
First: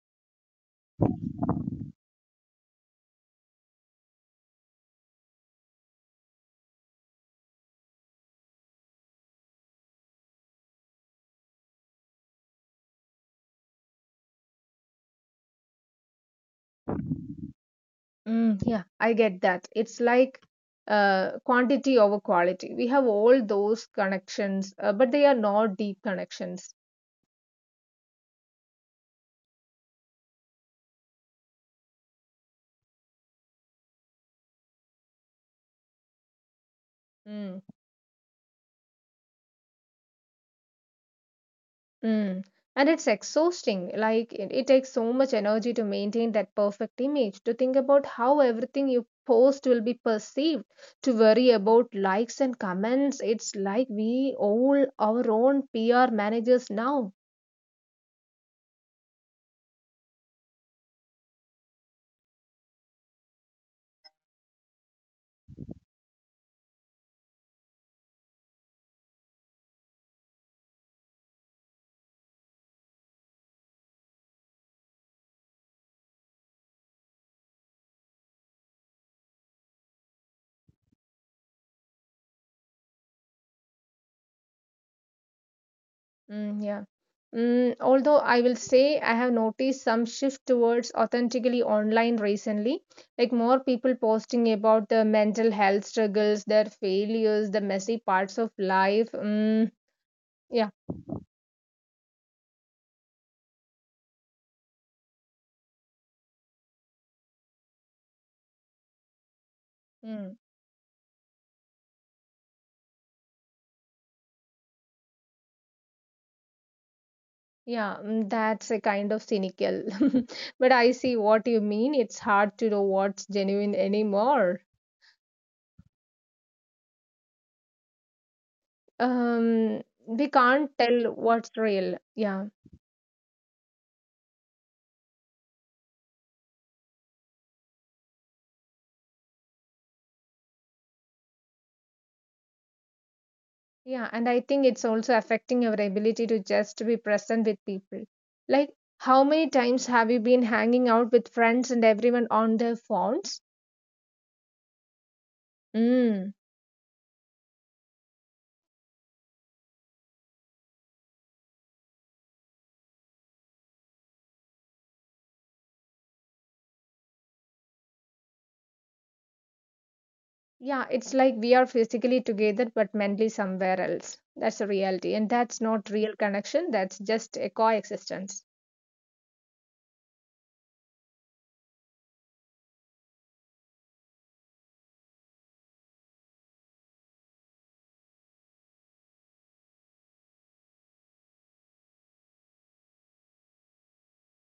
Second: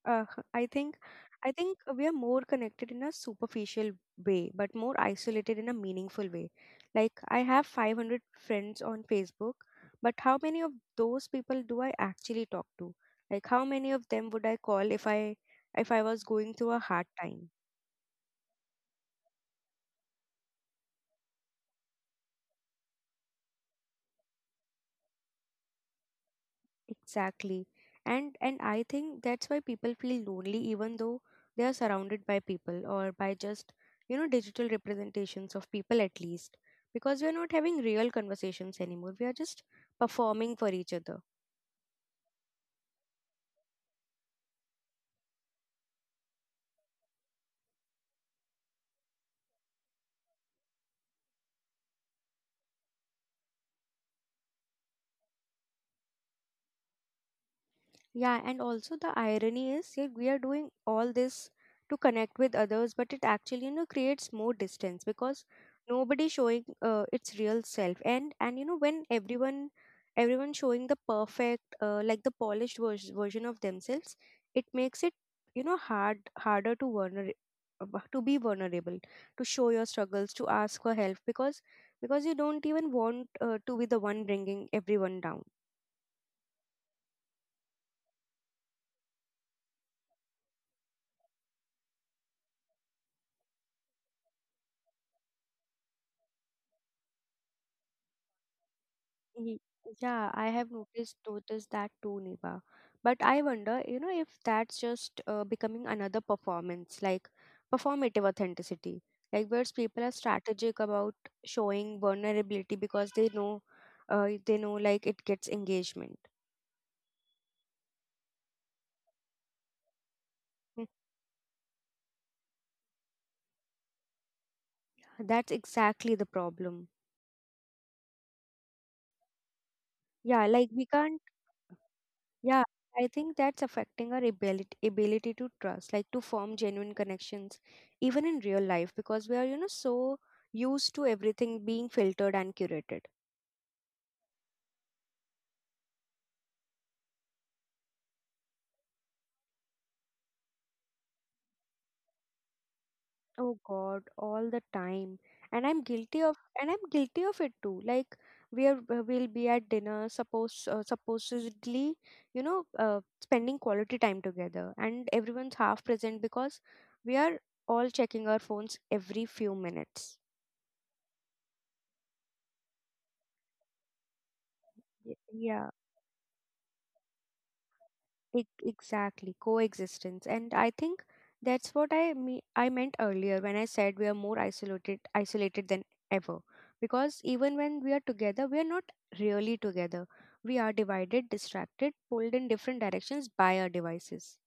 Speaker 1: Uh, I think I think we are more connected in a superficial way, but more isolated in a meaningful way. Like, I have five hundred friends on Facebook, but how many of those people do I actually talk to? Like, how many of them would I call if I if I was going through a hard time?
Speaker 2: Mm, yeah, I get that. It's like uh, quantity over quality. We have all those connections, uh, but they are not deep connections.
Speaker 1: Exactly. And and I think that's why people feel lonely even though they are surrounded by people, or by just, you know, digital representations of people at least. Because we are not
Speaker 2: Mm.
Speaker 1: having real conversations anymore. We are just performing for each other.
Speaker 2: Mm. And it's exhausting. Like, it, it takes so much energy to maintain that perfect image, to think about how everything you post will be perceived, to worry about likes and comments. It's like we all our own P R managers now.
Speaker 1: Yeah, and also the irony is that we are doing all this to connect with others, but it actually, you know, creates more distance because nobody showing uh, its real self. And and you know, when everyone everyone showing the perfect, uh, like the polished vers- version of themselves, it makes it, you know, hard harder to vulner- uh, bu- to be vulnerable, to show your struggles, to ask for help because because you don't even want uh, to be the one bringing everyone down.
Speaker 2: Mm, yeah. Mm, although I will say I have noticed some shift towards authentically online recently, like more people posting about their mental health struggles, their failures, the messy parts of life.
Speaker 1: Ye-
Speaker 2: Mm,
Speaker 1: Yeah, I
Speaker 2: yeah.
Speaker 1: have noticed noticed that too, Niva. But I wonder, you know, if that's just uh, becoming another performance, like performative authenticity, like where people are
Speaker 2: Mm.
Speaker 1: strategic about showing vulnerability because they know, uh, they know, like, it gets engagement.
Speaker 2: Yeah, mm, that's a kind of cynical. But
Speaker 1: Hmm.
Speaker 2: I see what you mean. It's hard to know what's genuine anymore.
Speaker 1: That's exactly the problem.
Speaker 2: Um, we
Speaker 1: Yeah, like
Speaker 2: can't
Speaker 1: we
Speaker 2: tell
Speaker 1: can't.
Speaker 2: what's real. Yeah.
Speaker 1: Yeah, I think that's affecting our ability ability to trust, like, to form genuine connections, even in real life, because we are, you know, so used to everything being filtered and curated.
Speaker 2: Yeah, and I think it's also affecting our ability to just be present with people. Like, how many times have you been hanging out with friends and everyone on their phones?
Speaker 1: Oh god, all the time. And I'm guilty
Speaker 2: Mm.
Speaker 1: of, and I'm guilty of it too. Like, we are, uh, we'll be at dinner, suppose, uh, supposedly, you know, uh, spending quality time together, and everyone's half present because we are all checking our phones every few minutes.
Speaker 2: Yeah, it's like we are physically together but mentally somewhere else. That's a reality.
Speaker 1: Y-
Speaker 2: And that's
Speaker 1: Yeah.
Speaker 2: not real connection, that's just a coexistence.
Speaker 1: Ex- Exactly, coexistence. And I think that's what I me I meant earlier when I said we are more isolated isolated than ever. Because even when we are together, we are not really together. We are divided, distracted, pulled in different directions by our devices.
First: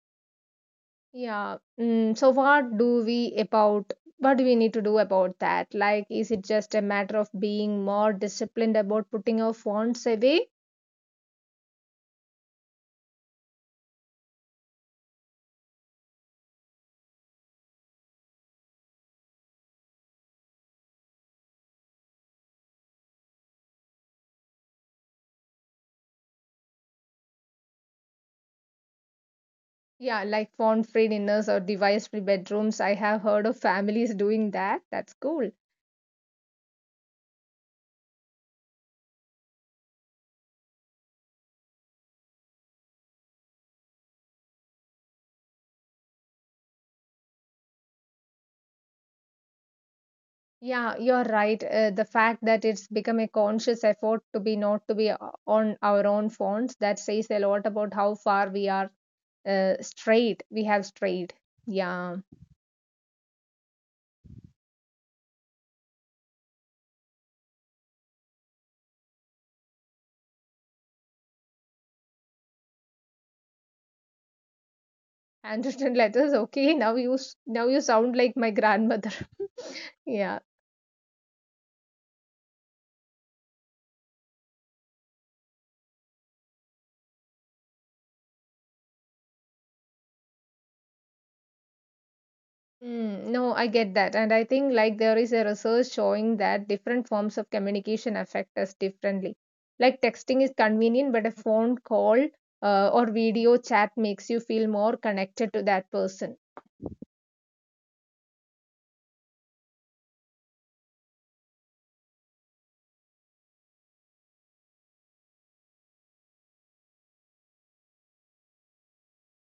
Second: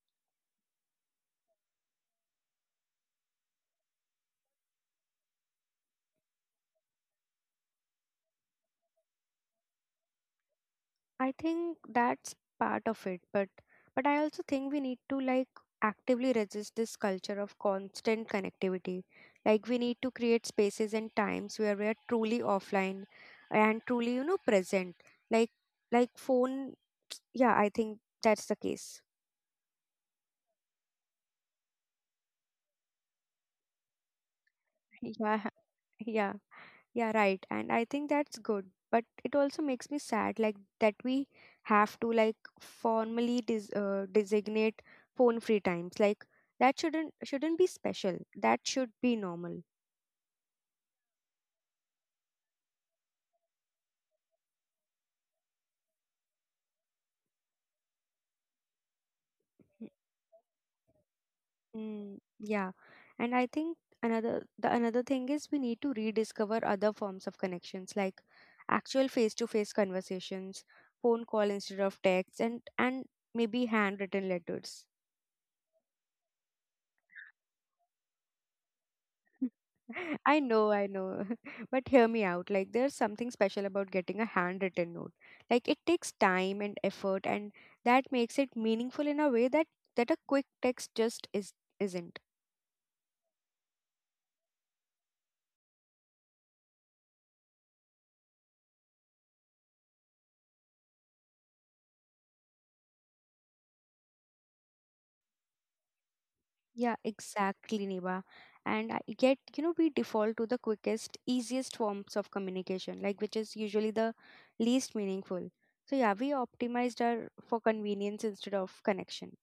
Speaker 2: Yeah. Mm, so what do we about what do we need to do about that? Like, is it just a matter of being more disciplined about putting our phones away?
Speaker 1: I think that's part of it, but but I also think we need to, like, actively resist this culture of constant connectivity. Like, we need to create spaces and times where we are truly offline and truly, you know, present. Like like phone Yeah, I think that's the case.
Speaker 2: Yeah, like phone-free dinners or device-free bedrooms. I have heard of families doing that. That's
Speaker 1: Yeah,
Speaker 2: cool.
Speaker 1: yeah. Yeah, right. And I think that's good. But it also makes me sad, like that we have to like formally des- uh, designate phone free times. Like that shouldn't shouldn't be special. That should be normal.
Speaker 2: Yeah, you're right. Uh, the fact that it's become a conscious effort to be not to be uh, on our own phones, that says a lot about how far we are uh,
Speaker 1: Mm,
Speaker 2: straight. We have strayed.
Speaker 1: mm,
Speaker 2: Yeah.
Speaker 1: yeah. And I think another the another thing is we need to rediscover other forms of connections, like actual face to face conversations, phone call instead of text, and and maybe handwritten letters.
Speaker 2: Handwritten letters. Okay, now you s- now you sound like my grandmother.
Speaker 1: I
Speaker 2: Yeah.
Speaker 1: know, I know. But hear me out. Like, there's something special about getting a handwritten note. Like, it takes time and effort, and that makes it meaningful in a way that that a quick text just is isn't.
Speaker 2: Mm, no, I get that. And I think, like, there is a research showing that different forms of communication affect us differently. Like texting is convenient, but a phone call uh, or video chat makes you feel more connected to that person.
Speaker 1: Yeah, exactly, Niba. And I get, you know, we default to the quickest, easiest forms of communication, like which is usually the least meaningful. So yeah, we optimized our for convenience instead of connection.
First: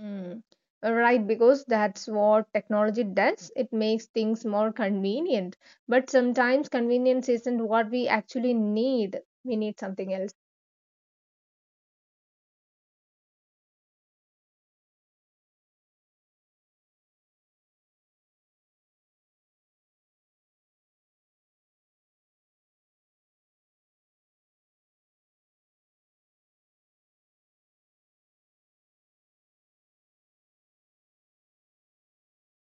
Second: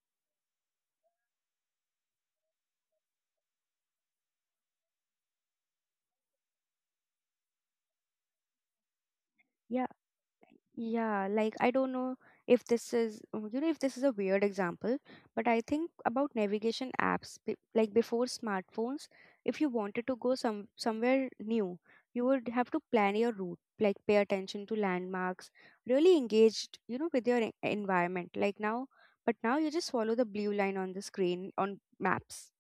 Speaker 2: Mm. Right, because that's what technology does. It makes things more convenient. But sometimes convenience isn't what we actually need. We need
Speaker 1: Yeah.
Speaker 2: something else.
Speaker 1: Yeah, like I don't know if this is, uh, you know, if this is a weird example, but I think about navigation apps, be- like before smartphones, if you wanted to go some somewhere new, you would have to plan your route, like pay attention to landmarks, really engaged, you know, with your en- environment. Like now, but now you just follow the blue line on the screen on maps.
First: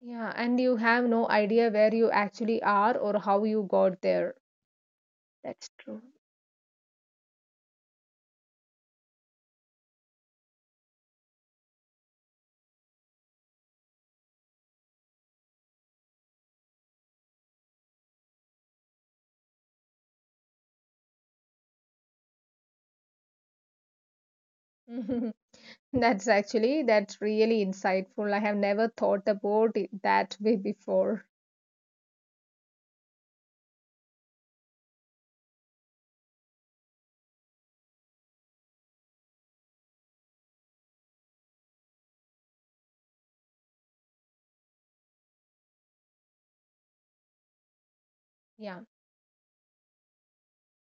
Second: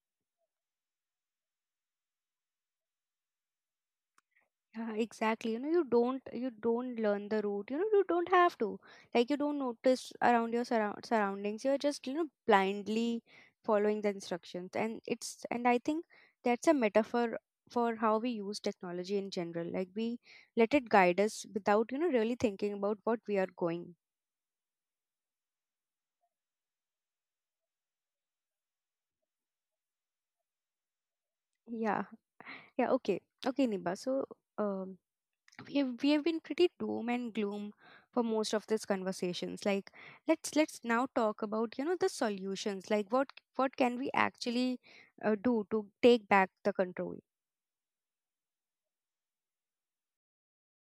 Speaker 2: Yeah, and you have no idea where you actually are or how you got there.
Speaker 1: Yeah, exactly. You know,
Speaker 2: That's
Speaker 1: you
Speaker 2: true.
Speaker 1: don't you don't learn the route. You know, you don't have to. Like you don't notice around your surround surroundings. You're just, you know, blindly following the instructions. And it's and I think that's a metaphor for how we use technology in general. Like we let it guide us without, you know, really thinking about what we are going.
Speaker 2: That's actually, that's really insightful. I have never thought about it that way before.
Speaker 1: Yeah. Yeah, okay. Okay, Niba. So um we have, we have been pretty doom and gloom for most of these conversations like let's let's now talk about you know the solutions like what what can we actually uh, do to take back the control.
Speaker 2: Yeah.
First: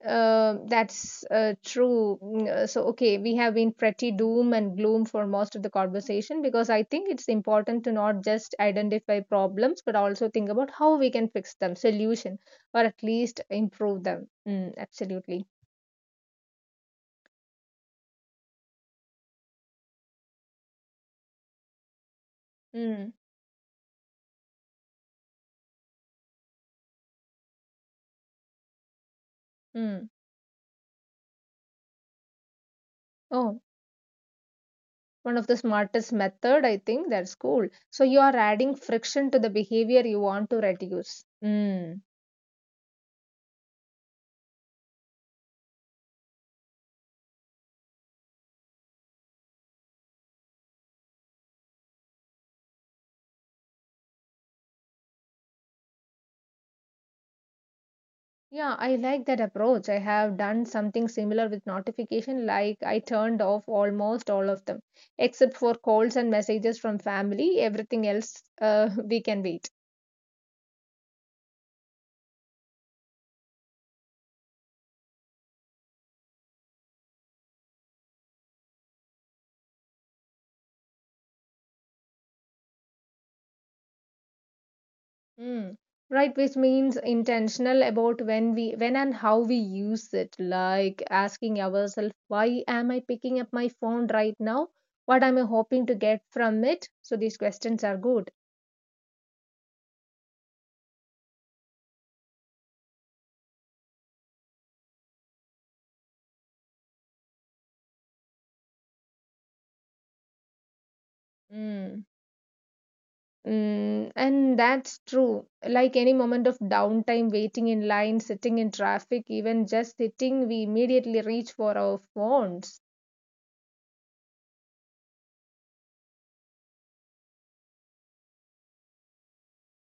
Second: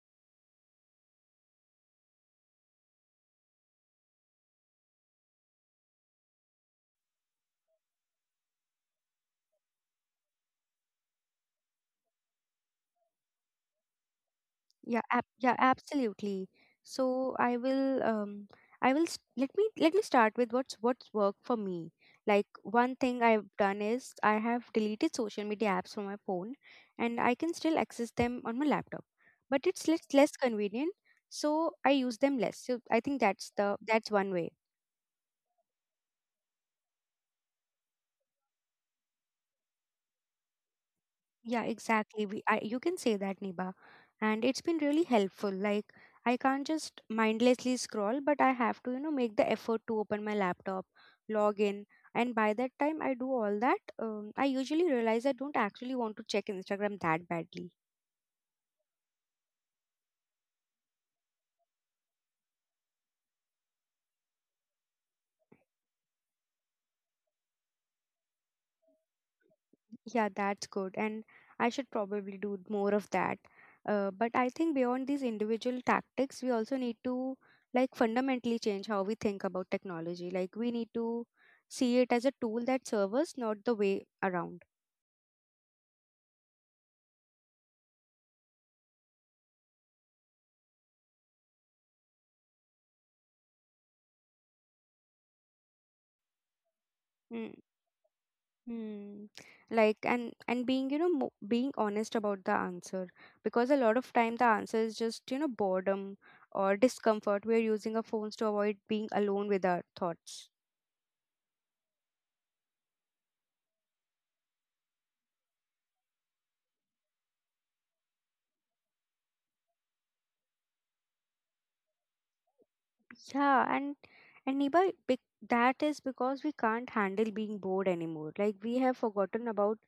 Speaker 2: Uh, that's uh, true. Mm, uh, So, okay, we have been pretty doom and gloom for most of the conversation because I think it's important to not just identify problems but also think about how we can fix them, solution, or at least improve them. Mm,
Speaker 1: Yeah, ab-
Speaker 2: absolutely.
Speaker 1: yeah, absolutely. So I will um I will st- let me let me start with what's what's worked for me. Like one
Speaker 2: Mm,
Speaker 1: thing I've done is I have deleted social media apps from my phone and I can still access them on my laptop. But it's less
Speaker 2: mm.
Speaker 1: less convenient, so I use them less. So I think that's
Speaker 2: Oh,
Speaker 1: the that's one way.
Speaker 2: one of the smartest method, I think. That's cool. So you are adding friction to the behavior you want to reduce.
Speaker 1: Yeah,
Speaker 2: Mm.
Speaker 1: exactly. We, I, you can say that, Niba. And it's been really helpful. Like, I can't just mindlessly scroll, but I have to, you know, make the effort to open my laptop, log in. And by that time I do all that, um, I usually realize I don't actually want to check Instagram that badly.
Speaker 2: Yeah, I like that approach. I have done something similar with notification, like I turned off almost all of them, except for calls and messages from family. Everything else, uh, we can wait.
Speaker 1: Yeah, that's good. And I should probably do more of that. Uh, but I think beyond these individual tactics, we also need to like fundamentally change how we think about technology. Like we need to see it as a tool that serves us, not the way around.
Speaker 2: Hmm. Right, which means intentional about when we, when and how we use it. Like asking ourselves, why am I picking up my phone right now? What am I hoping to get from it? So these
Speaker 1: Mm,
Speaker 2: questions are good.
Speaker 1: mm. Like and and being you know mo- being honest about the answer because a lot of time the answer is just you know boredom or discomfort. We're using our phones to avoid being alone with our thoughts.
Speaker 2: Hmm. Mm, and that's true. Like any moment of downtime, waiting in line, sitting in traffic, even just sitting, we immediately reach for our phones.
Speaker 1: Yeah, and and Niba, bec- that is because we can't handle being bored anymore. Like we have forgotten about,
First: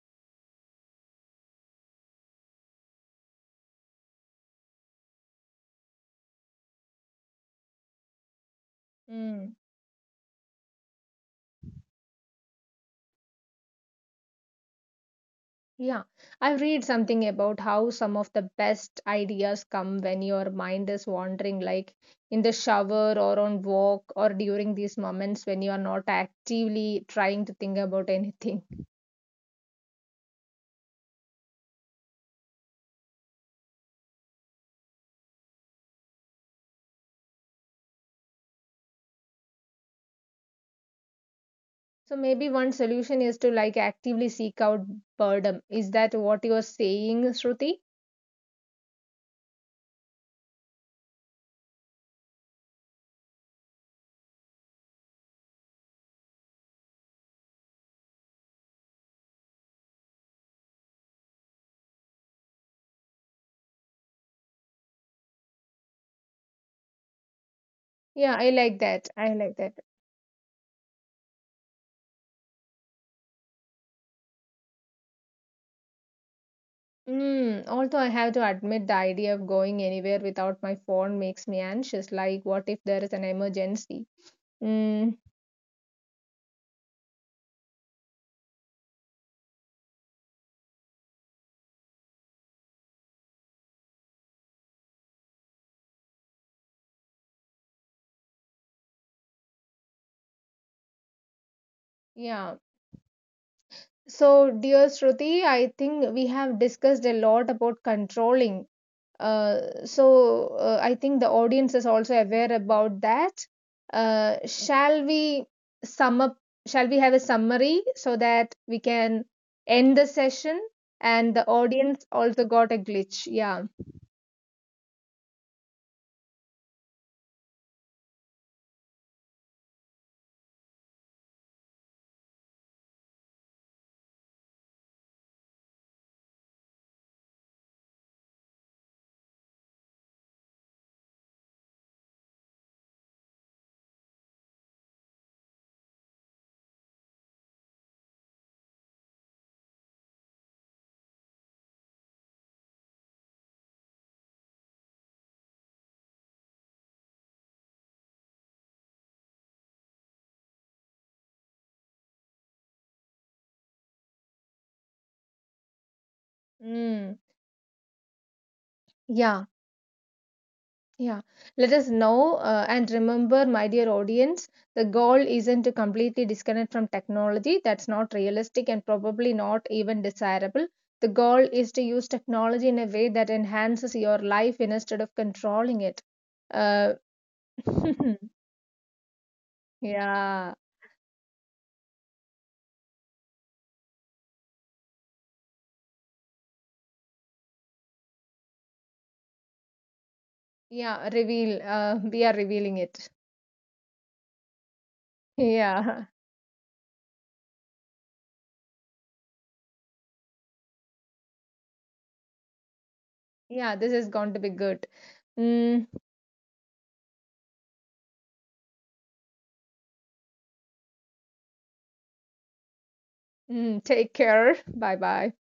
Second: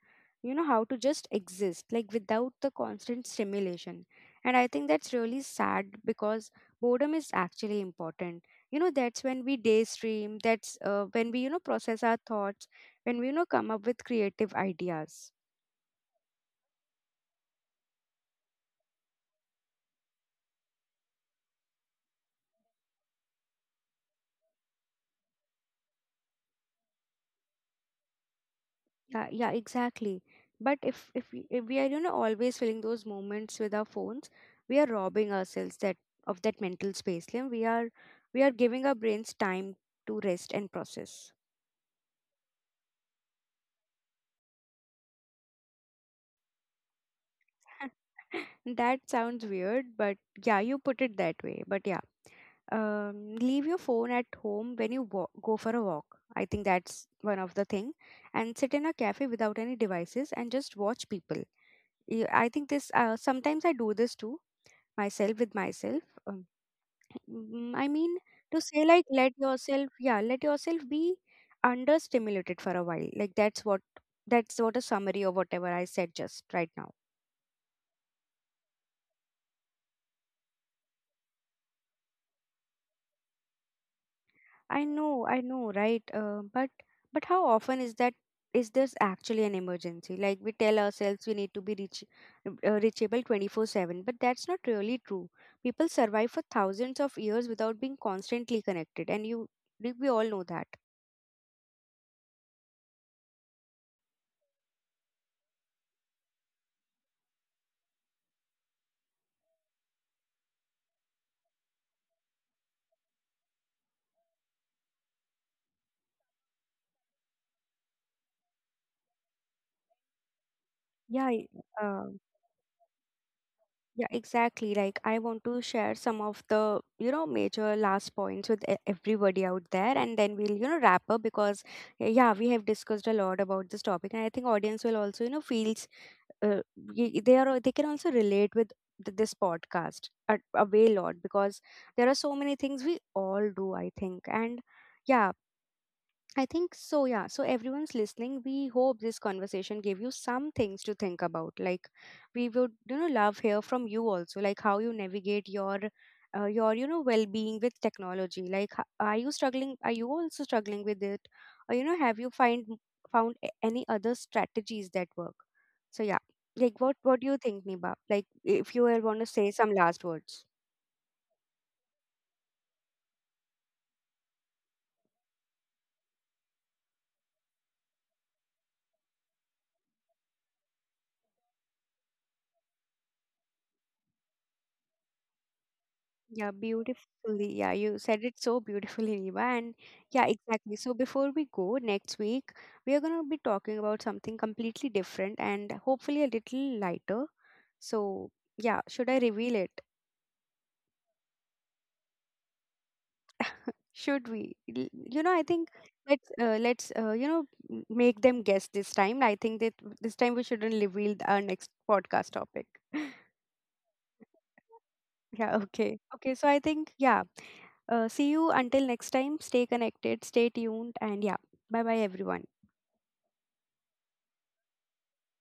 Speaker 1: you know, how to just exist, like without the constant stimulation. And I think that's really sad because boredom is actually important. You know, that's when
Speaker 2: Mm.
Speaker 1: we daydream. That's uh, when we, you know, process our thoughts. When we, you know, come up with creative ideas.
Speaker 2: Yeah, I read something about how some of the best ideas come when your mind is wandering, like in the shower or on walk or during these moments when you are not actively trying to think about anything.
Speaker 1: That, yeah, exactly. But if if we, if we are you know always filling those moments with our phones, we are robbing ourselves that of that mental space. Liam. We are we are giving our brains time to rest and process.
Speaker 2: So maybe one solution is to, like, actively seek out boredom. Is that what you're saying, Shruti?
Speaker 1: That sounds weird, but yeah, you put it that way. But yeah, um, leave your phone at home when you wa- go for a walk. I think that's one of the thing, and sit in a cafe without any devices and just watch people. Y- I think this. Uh, sometimes I do this too. Myself with myself. Um, mm, I mean,
Speaker 2: Yeah, I
Speaker 1: to
Speaker 2: like
Speaker 1: say like,
Speaker 2: that.
Speaker 1: let
Speaker 2: I like that.
Speaker 1: yourself, yeah, let yourself be understimulated for a while. Like that's what that's what a summary of whatever I said just right now.
Speaker 2: Mm, although I have to admit the idea of going anywhere without my phone makes me anxious. Like, what if there is an emergency?
Speaker 1: I
Speaker 2: Mm,
Speaker 1: know, I know, right? Uh, but but how often is that? Is this actually an emergency? Like we tell ourselves we need to be reach, uh, reachable twenty-four seven, but that's not really true. People survive for thousands of years without being constantly connected, and you we all know that.
Speaker 2: yeah. So, dear Shruti, I think we have discussed a lot about controlling. Uh, so uh, I think the audience is also aware about that. Uh, shall we sum up? Shall we have a summary so that we can end the session?
Speaker 1: Yeah,
Speaker 2: And the
Speaker 1: I-
Speaker 2: audience
Speaker 1: uh,
Speaker 2: also got a glitch. Yeah.
Speaker 1: Yeah, exactly. Like, I want to share some of the, you know, major last points with e- everybody out there, and then we'll, you know, wrap up because, eh, yeah, we have discussed a lot about this topic, and I think audience will also, you know, feels uh, y- they are they can also relate with th- this podcast a, a way lot because there are so many things we all do I think and yeah I think so, yeah. So, everyone's listening. We hope this conversation gave you some things to think about. Like, we would, you know, love hear from you also, like how you navigate your, uh, your, you know, well-being with technology. Like, h- are you struggling? Are you also struggling with it? Or, you know, have you find found a- any other strategies that work? So, yeah. Like, what
Speaker 2: Mm.
Speaker 1: what do you think, Niba? Like, if you want to
Speaker 2: Yeah.
Speaker 1: say some last words.
Speaker 2: Yeah, let us know, uh, and remember, my dear audience, the goal isn't to completely disconnect from technology. That's not realistic and probably not even desirable. The goal is to use technology in a way that enhances your life instead of controlling it.
Speaker 1: Yeah,
Speaker 2: Uh,
Speaker 1: beautifully. Yeah, you said it so beautifully, Riva. And yeah,
Speaker 2: yeah,
Speaker 1: exactly. So before we go next week, we are going to be talking about something completely different and hopefully a little lighter. So yeah, should I reveal it?
Speaker 2: yeah, reveal. Uh, we are revealing it.
Speaker 1: Should we? L- You know, I think
Speaker 2: Yeah,
Speaker 1: let's uh, let's uh, you know m- make them guess this time. I think that this time we shouldn't reveal our next podcast topic.
Speaker 2: yeah, this is going to be good.
Speaker 1: Yeah,
Speaker 2: Mm,
Speaker 1: okay. Okay, so I think, yeah. Uh, see you until next time. Stay connected, stay tuned, and yeah. Bye bye, everyone.
Speaker 2: mm, take care. Bye bye.